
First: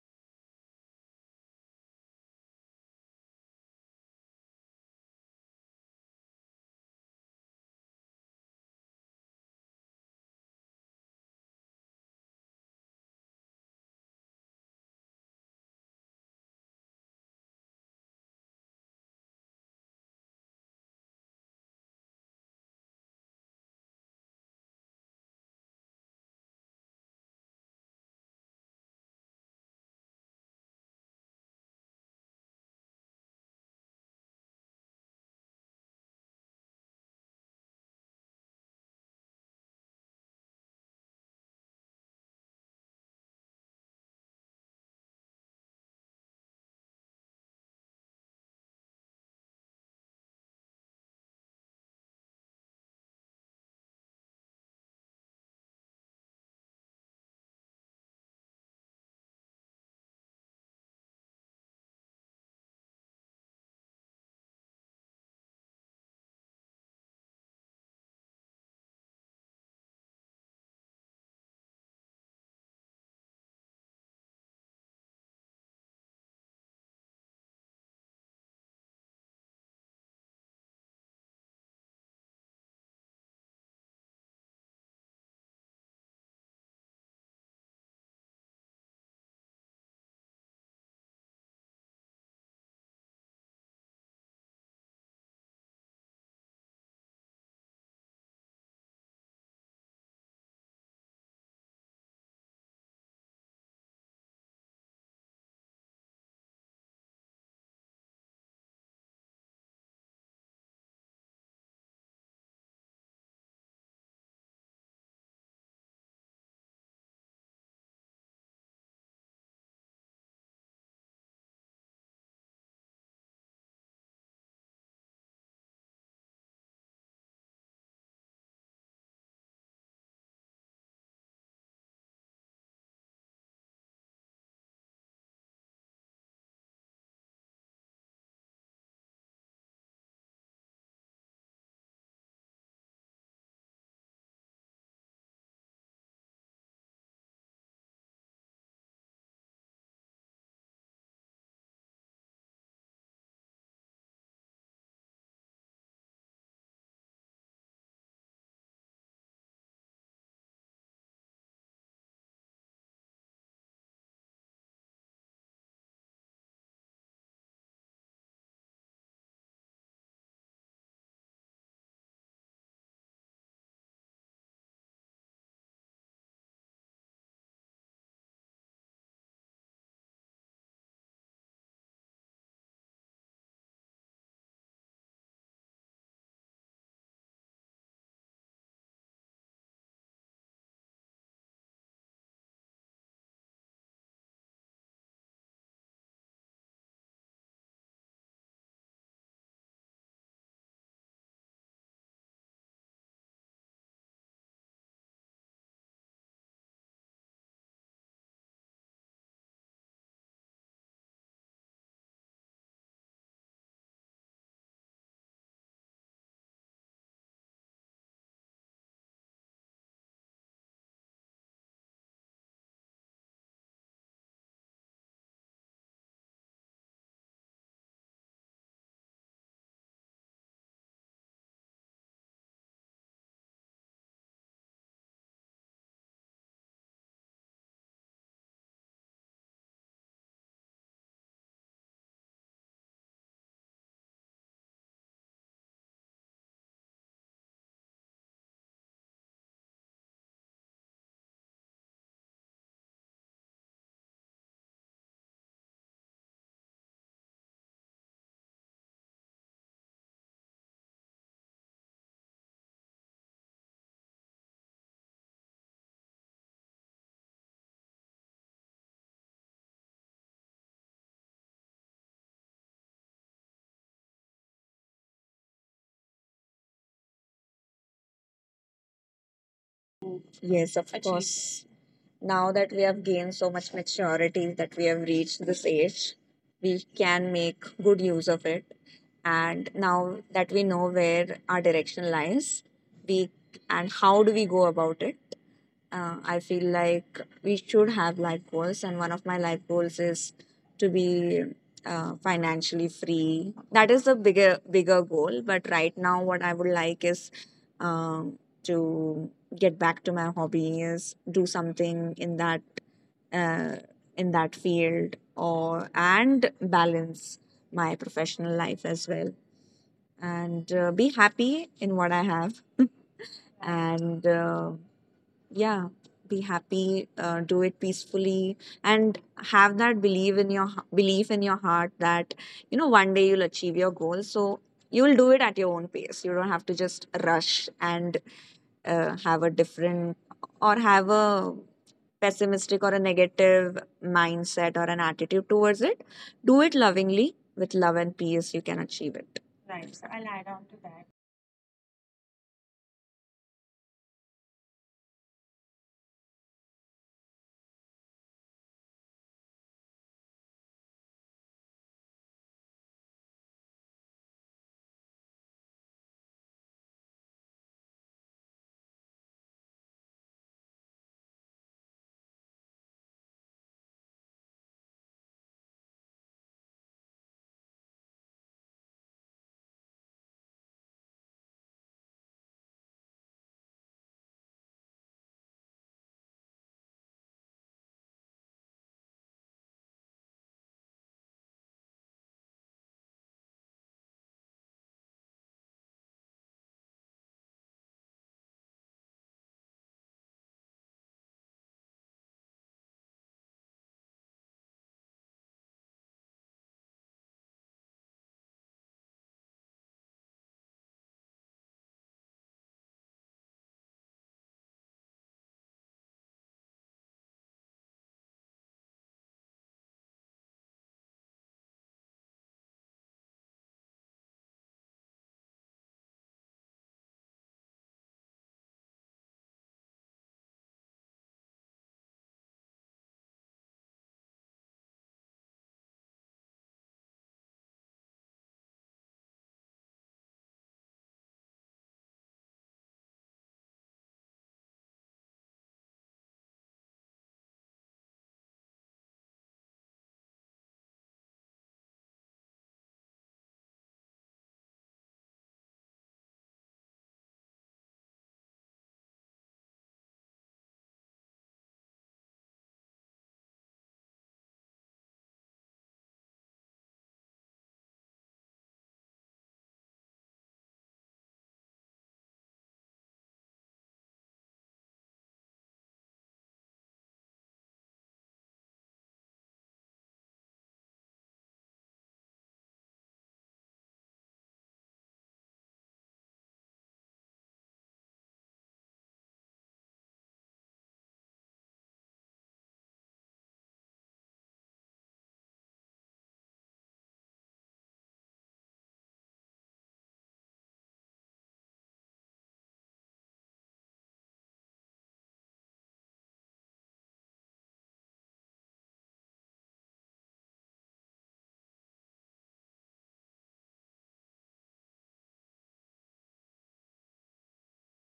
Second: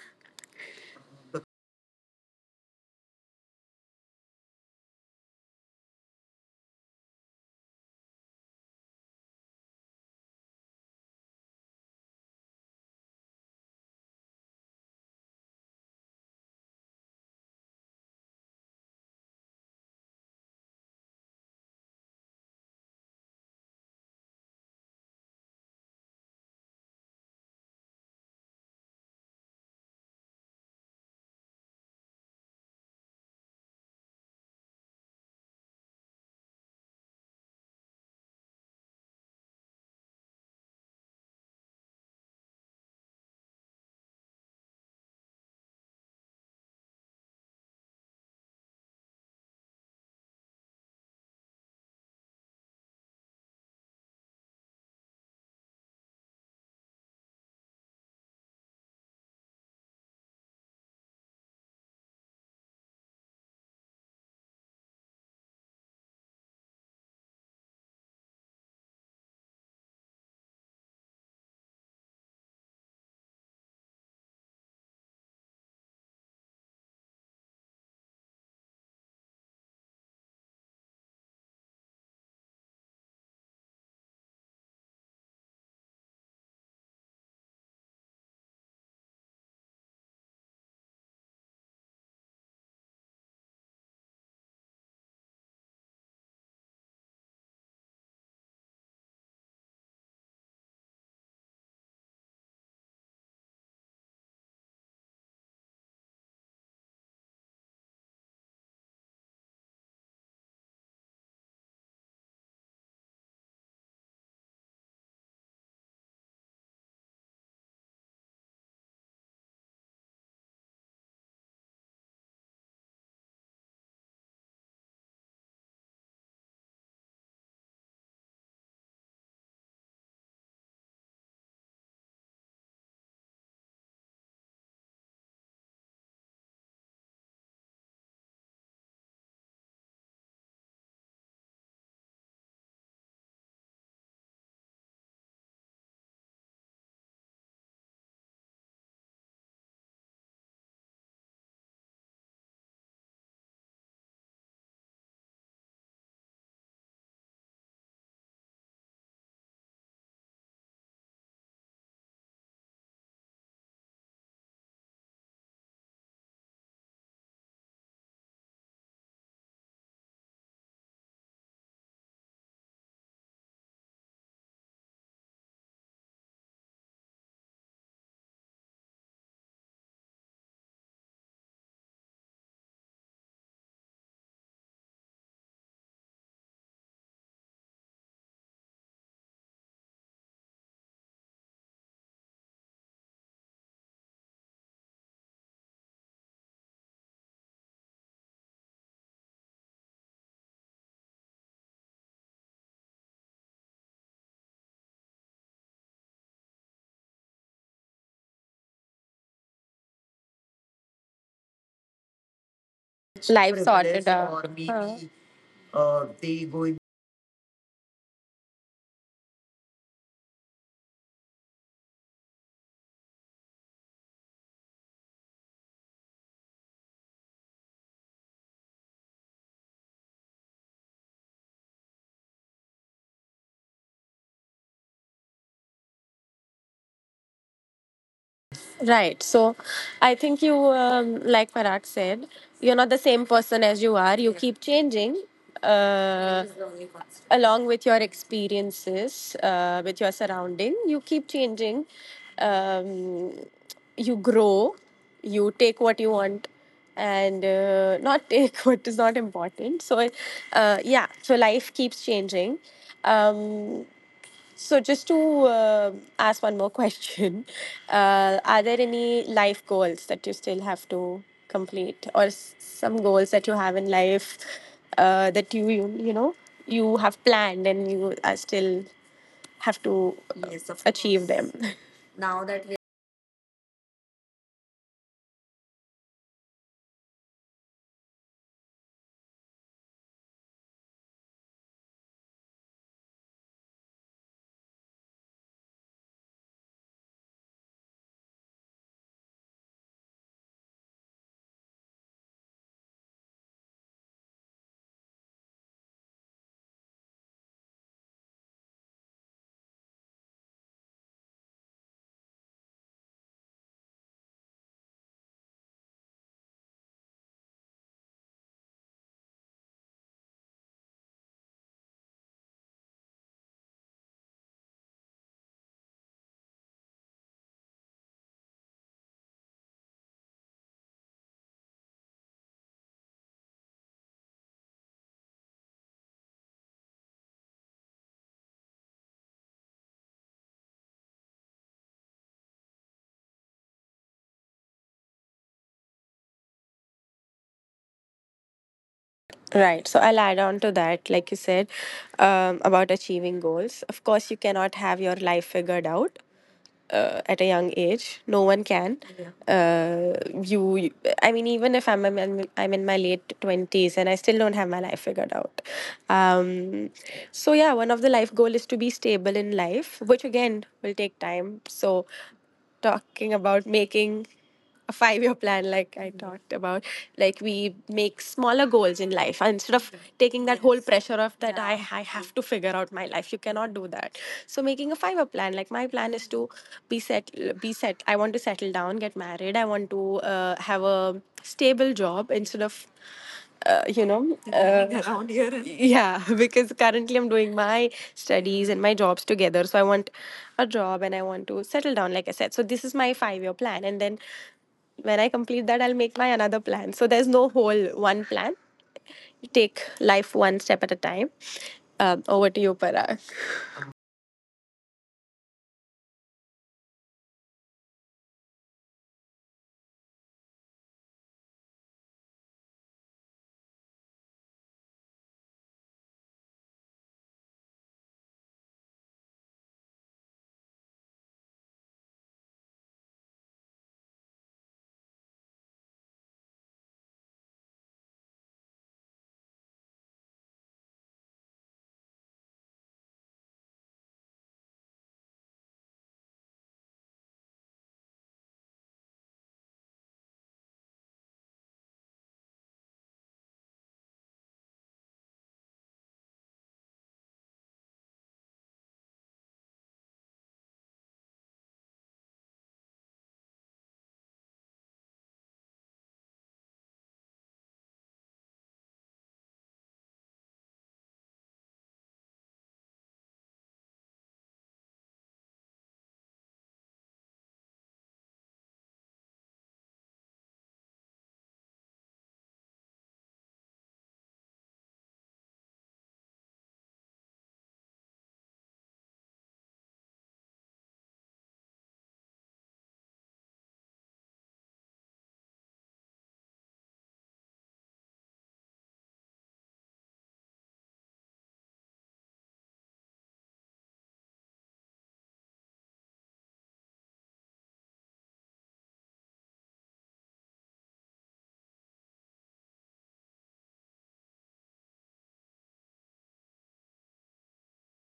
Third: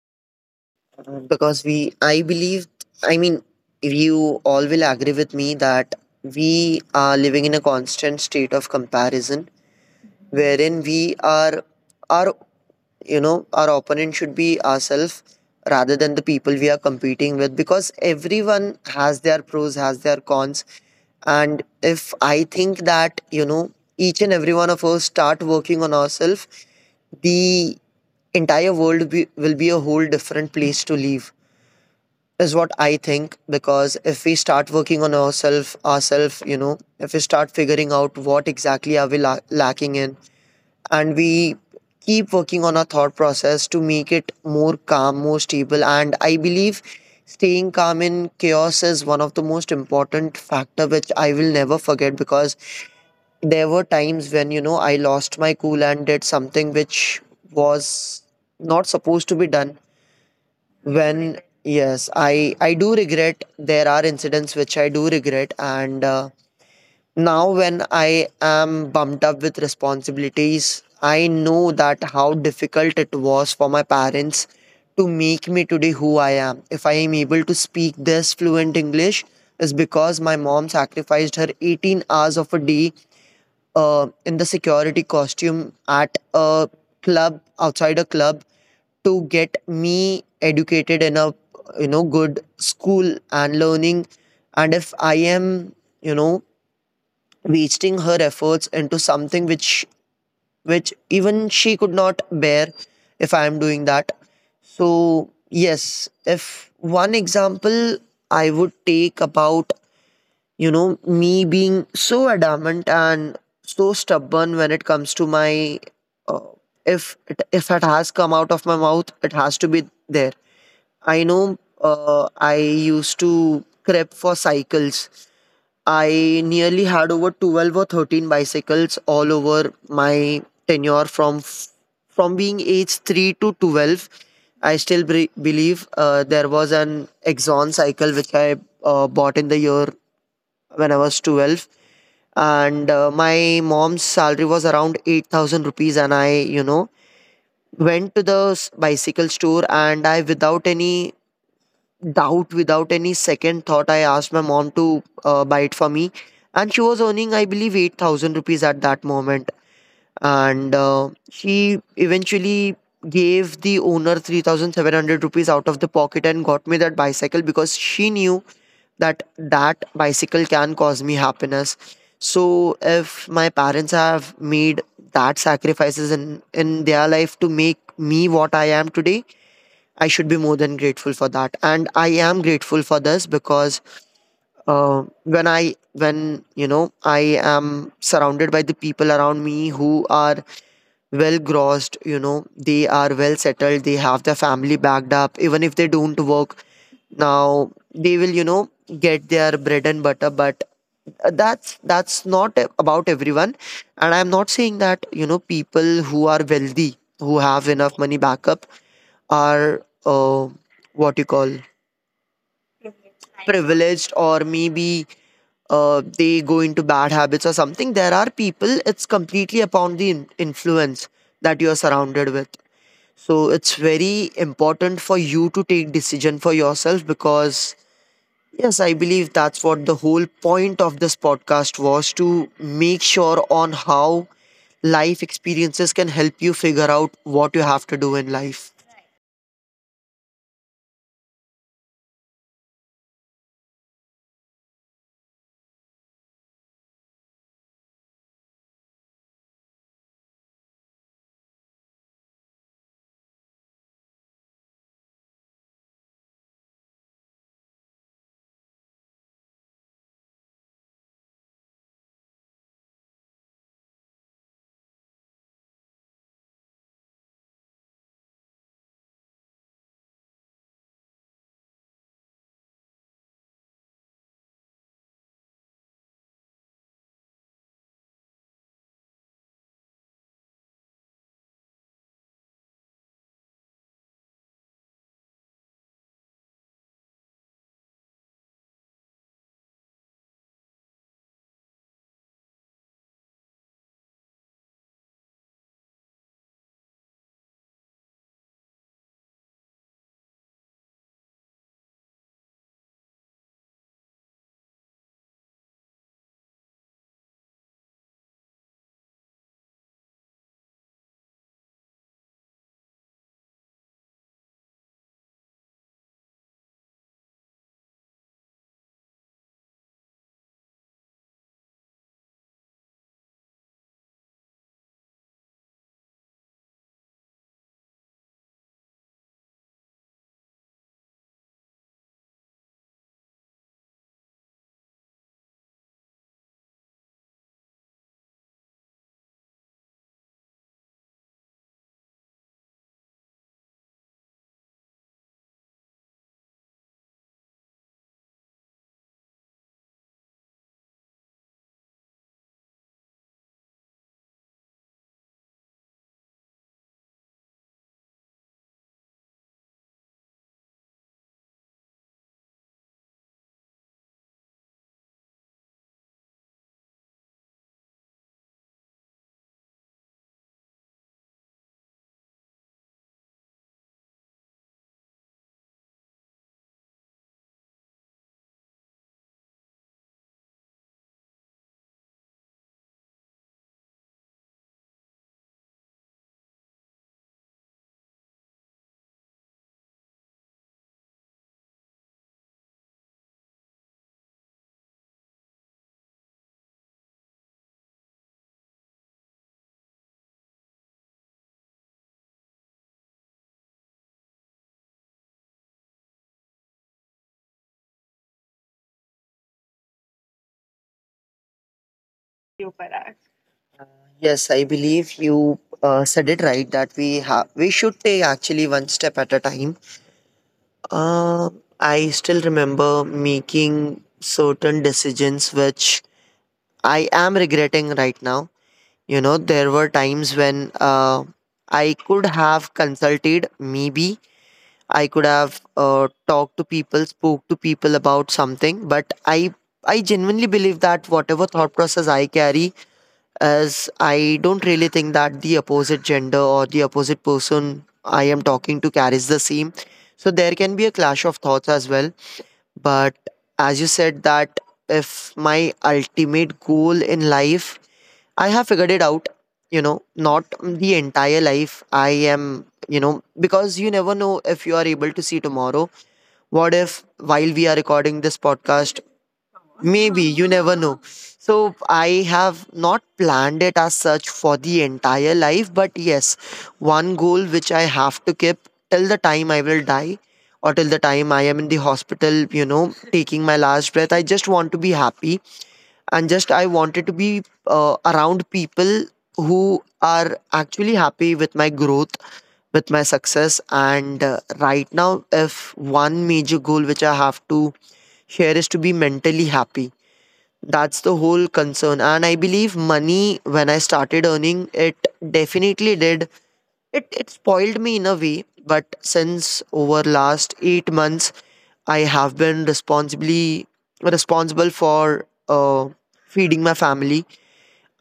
Because we I believe, I mean, you all will agree with me that we are living in a constant state of comparison, wherein we are our you know, our opponent should be ourselves rather than the people we are competing with, because everyone has their pros, has their cons. And if I think that, you know, each and every one of us start working on ourselves, the entire world will be a whole different place to live is what I think. Because if we start working on ourselves, you know, if we start figuring out what exactly are we lacking in, and we keep working on our thought process to make it more calm, more stable, and I believe staying calm in chaos is one of the most important factor, which I will never forget. Because there were times when, you know, I lost my cool and did something which was not supposed to be done. When, yes, I do regret, there are incidents which I do regret. And now when I am bumped up with responsibilities, I know that how difficult it was for my parents to make me today who I am. If I am able to speak this fluent English, is because my mom sacrificed her 18 hours of a day in the security costume at a club outside a club, to get me educated in a, you know, good school and learning. And if I am, you know, wasting her efforts into something which even she could not bear, if I am doing that. So yes, if one example I would take about, you know, me being so adamant and so stubborn when it comes to my uh, if it has come out of my mouth, it has to be there. I know, I used to prep for cycles. I nearly had over 12 or 13 bicycles all over my tenure, from being age 3 to 12. I still believe there was an Exxon cycle which I bought in the year when I was 12. And my mom's salary was around 8,000 rupees, and I, you know, went to the bicycle store, and I, without any doubt, without any second thought, I asked my mom to buy it for me. And she was earning, I believe, 8,000 rupees at that moment. And she eventually gave the owner 3,700 rupees out of the pocket and got me that bicycle, because she knew that that bicycle can cause me happiness. So if my parents have made that sacrifices in their life to make me what I am today, I should be more than grateful for that, and I am grateful for this. Because when you know, I am surrounded by the people around me who are well grossed, you know, they are well settled, they have their family backed up, even if they don't work now, they will, you know, get their bread and butter. But that's not about everyone. And I'm not saying that, you know, people who are wealthy, who have enough money backup, are what you call Life's sorted privilege privileged, out, or or huh, maybe maybe they they go go. into bad habits or something. There are people, it's completely upon the influence that you are surrounded with. So it's very important for you to take decision for yourself. Because yes, I believe that's what the whole point of this podcast was, to make sure on how life experiences can help you figure out what you have to do in life. Right. So I think you, like Parag said, you're not the same person as you are. You, yeah, keep changing, uh, along with your experiences, with your surrounding. You keep changing. Um, you grow. You take what you want, and not take what is not important. So, yeah, so life keeps changing. Um, just to uh, ask one more question, are there any life goals that you still have to complete, or some goals that you have in life, that you know you have planned, and you are still have to, yes, Yes, of of achieve course, course. them? Now Now that that we. we have gained so much maturity, that we have reached this age, we can make good use of it. And now that we know where our direction lies, we and how do we go about it? I feel like we should have life goals, and one of my life goals is to be financially free. That is the bigger goal. But right now, what I would like is, um, to get back to my hobbies, do something in that, uh, field, or and balance my professional life as well, and be happy in what I have, and yeah, be happy, do it peacefully, and have that belief in your heart that, one day you'll achieve your goal. So you will do it at your own pace. You don't have to just rush and uh, have a different have a pessimistic or a negative mindset or an attitude towards it. Do it lovingly. With love and peace, you can achieve it. Right. So I'll add on to that, like you said, about achieving goals. Of course, you cannot have your life figured out, at a young age. No one can. Yeah. I mean, even if I'm in my late twenties and I still don't have my life figured out. Um, so yeah, one of the life goal is to be stable in life, which again will take time. So talking about making a 5-year plan, like I talked about, like we make smaller goals in life instead of taking that whole pressure of that I have to figure out my life, you cannot do that. So making a 5-year plan, like my plan is to be set be set. I want to settle down, get married. I want to have a stable job, instead of around here, yeah, because currently I'm doing my studies and my jobs together. So I want a job, and I want to settle down, like I said. So this is my 5-year plan. And then when I complete that, I'll make my another plan. So there's no whole one plan. Take life one step at a time. Over to you, Parag. Yes, I believe you said it right, that we have, we should take actually one step at a time. Uh, I still remember making certain decisions which I am regretting right now. You know, there were times when I could have consulted, maybe I could have talked to people, spoke to people about something, but I genuinely believe that whatever thought process I carry, as I don't really think that the opposite gender or the opposite person I am talking to carries the same. So there can be a clash of thoughts as well. But as you said that, if my ultimate goal in life, I have figured it out, you know, not the entire life I am, you know, because you never know if you are able to see tomorrow. What if, while we are recording this podcast, maybe you never know? So, I have not planned it as such for the entire life, but yes, one goal which I have to keep till the time I will die or till the time I am in the hospital, you know, taking my last breath. I just want to be happy, and just I wanted to be around people who are actually happy with my growth, with my success. And right now, if one major goal which I have to share, is to be mentally happy, that's the whole concern. And I believe money, when I started earning, it definitely did. It spoiled me in a way. But since over last 8 months, I have been responsibly responsible for feeding my family.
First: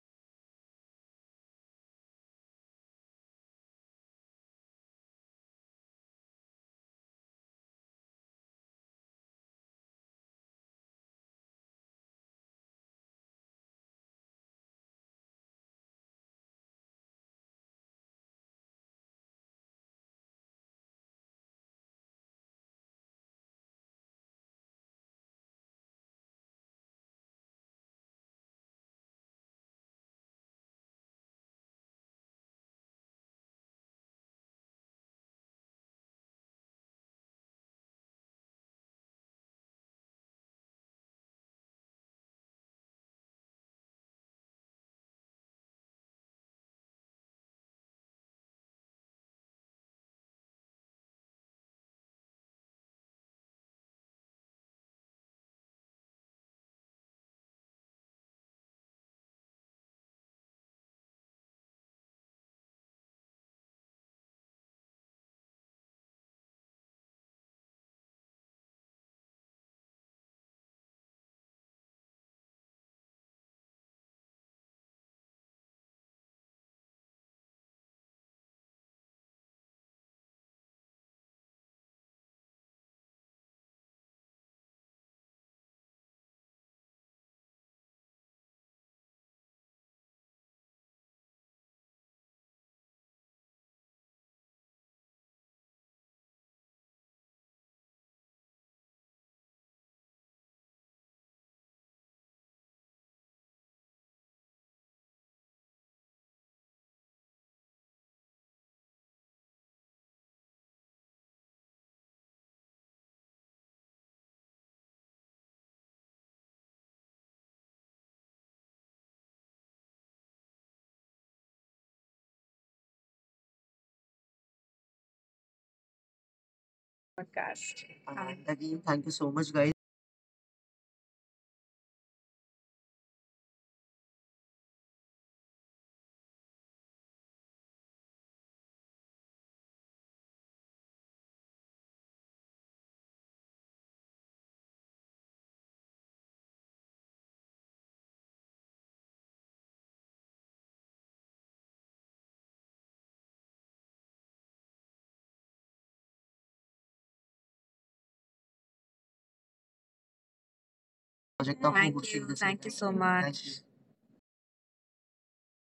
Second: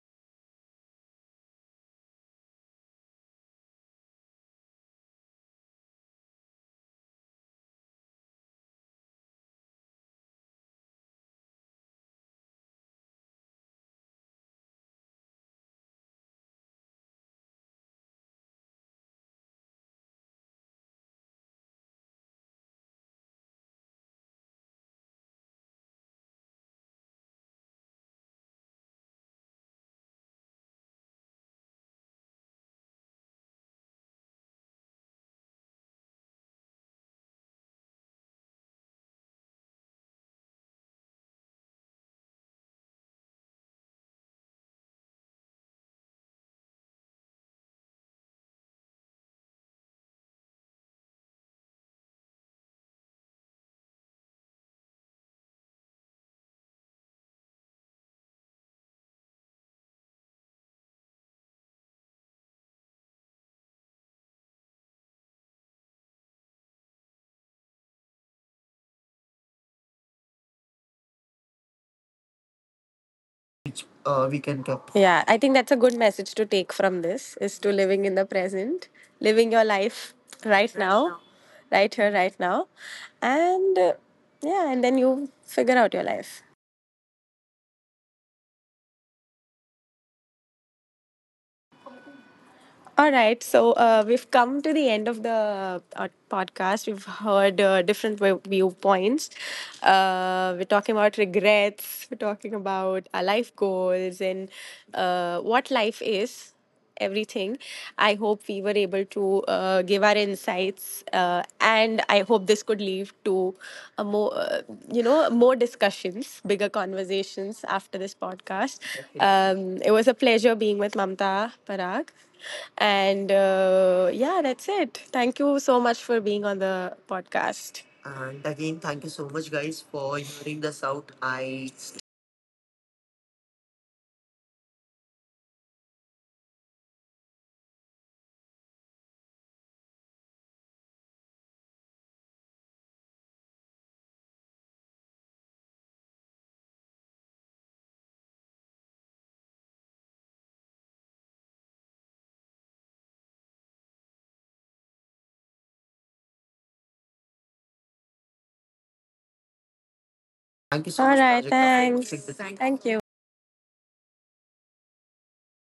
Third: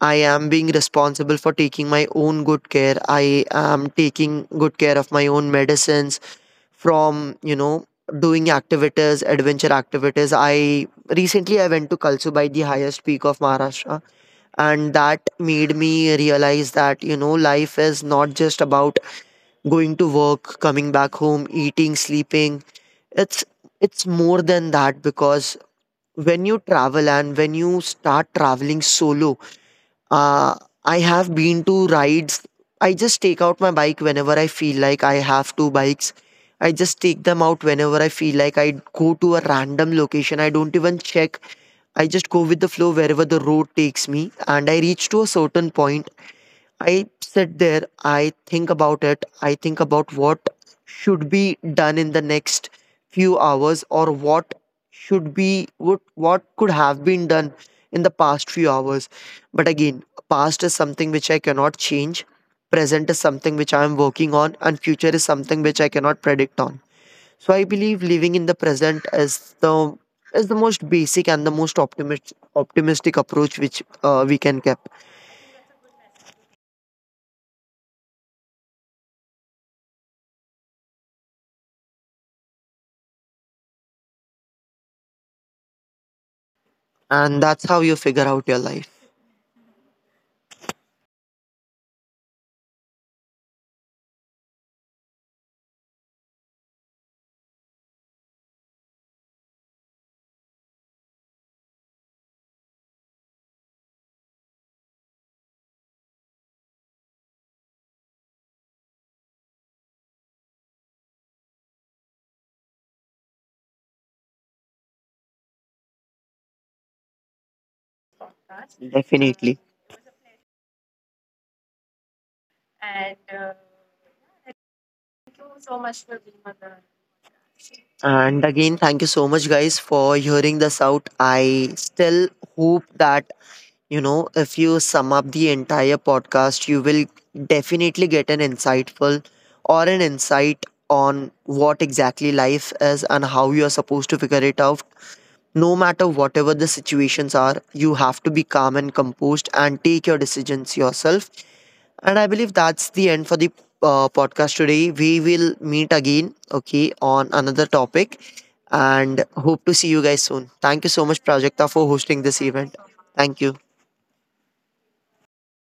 I am being responsible for taking my own good care. I am taking good care of my own medicines, from, you know, doing activities, adventure activities. I recently, I went to Kalsubai, the highest peak of Maharashtra. And that made me realize that, you know, life is not just about going to work, coming back home, eating, sleeping. It's it's more than that, because when you travel, and when you start traveling solo, uh, I have been to rides. I just take out my bike whenever I feel like, I have two bikes. I just take them out whenever I feel like. I go to a random location, I don't even check. I just go with the flow wherever the road takes me. And I reach to a certain point, I sit there, I think about it, I think about what should be done in the next few hours, or what should be, what could have been done in the past few hours. But again, past is something which I cannot change, present is something which I am working on, and future is something which I cannot predict on. So I believe living in the present is the most basic and the most optimistic approach which uh, we we can can keep, talk. Yeah, I think that's a good message to take from this, is to living in the present, living your life right now, right here, right now. And yeah, and then you figure out your life. and that's how you figure out your life. All right, so we've come to the end of the podcast. We've heard different viewpoints. We're talking about regrets, we're talking about our life goals and what life is, everything. I hope we were able to give our insights, and I hope this could lead to a more, you know, more discussions, bigger conversations after this podcast. Definitely. It was a pleasure being with Mamta, Parag. And yeah, that's it. Thank you so much for being on the podcast. And And again, again, thank thank you you so so much, much, guys, guys, for for hearing hearing this this out. out. I I still hope that, you know, if you sum up the entire podcast, you will definitely get an insightful or an insight on what exactly life is, and how you are supposed to figure it out. No matter whatever the situations are, you have to be calm and composed and take your decisions yourself. And I believe that's the end for the podcast today. We will meet again, okay, on another topic, and hope to see you guys soon. thank Thank you you so, all, so much, much, right, Prajakta, for hosting Prajakta, for thanks. Thank Fixing hosting you. this this. Thank you event. Thank so you. Thank you. much.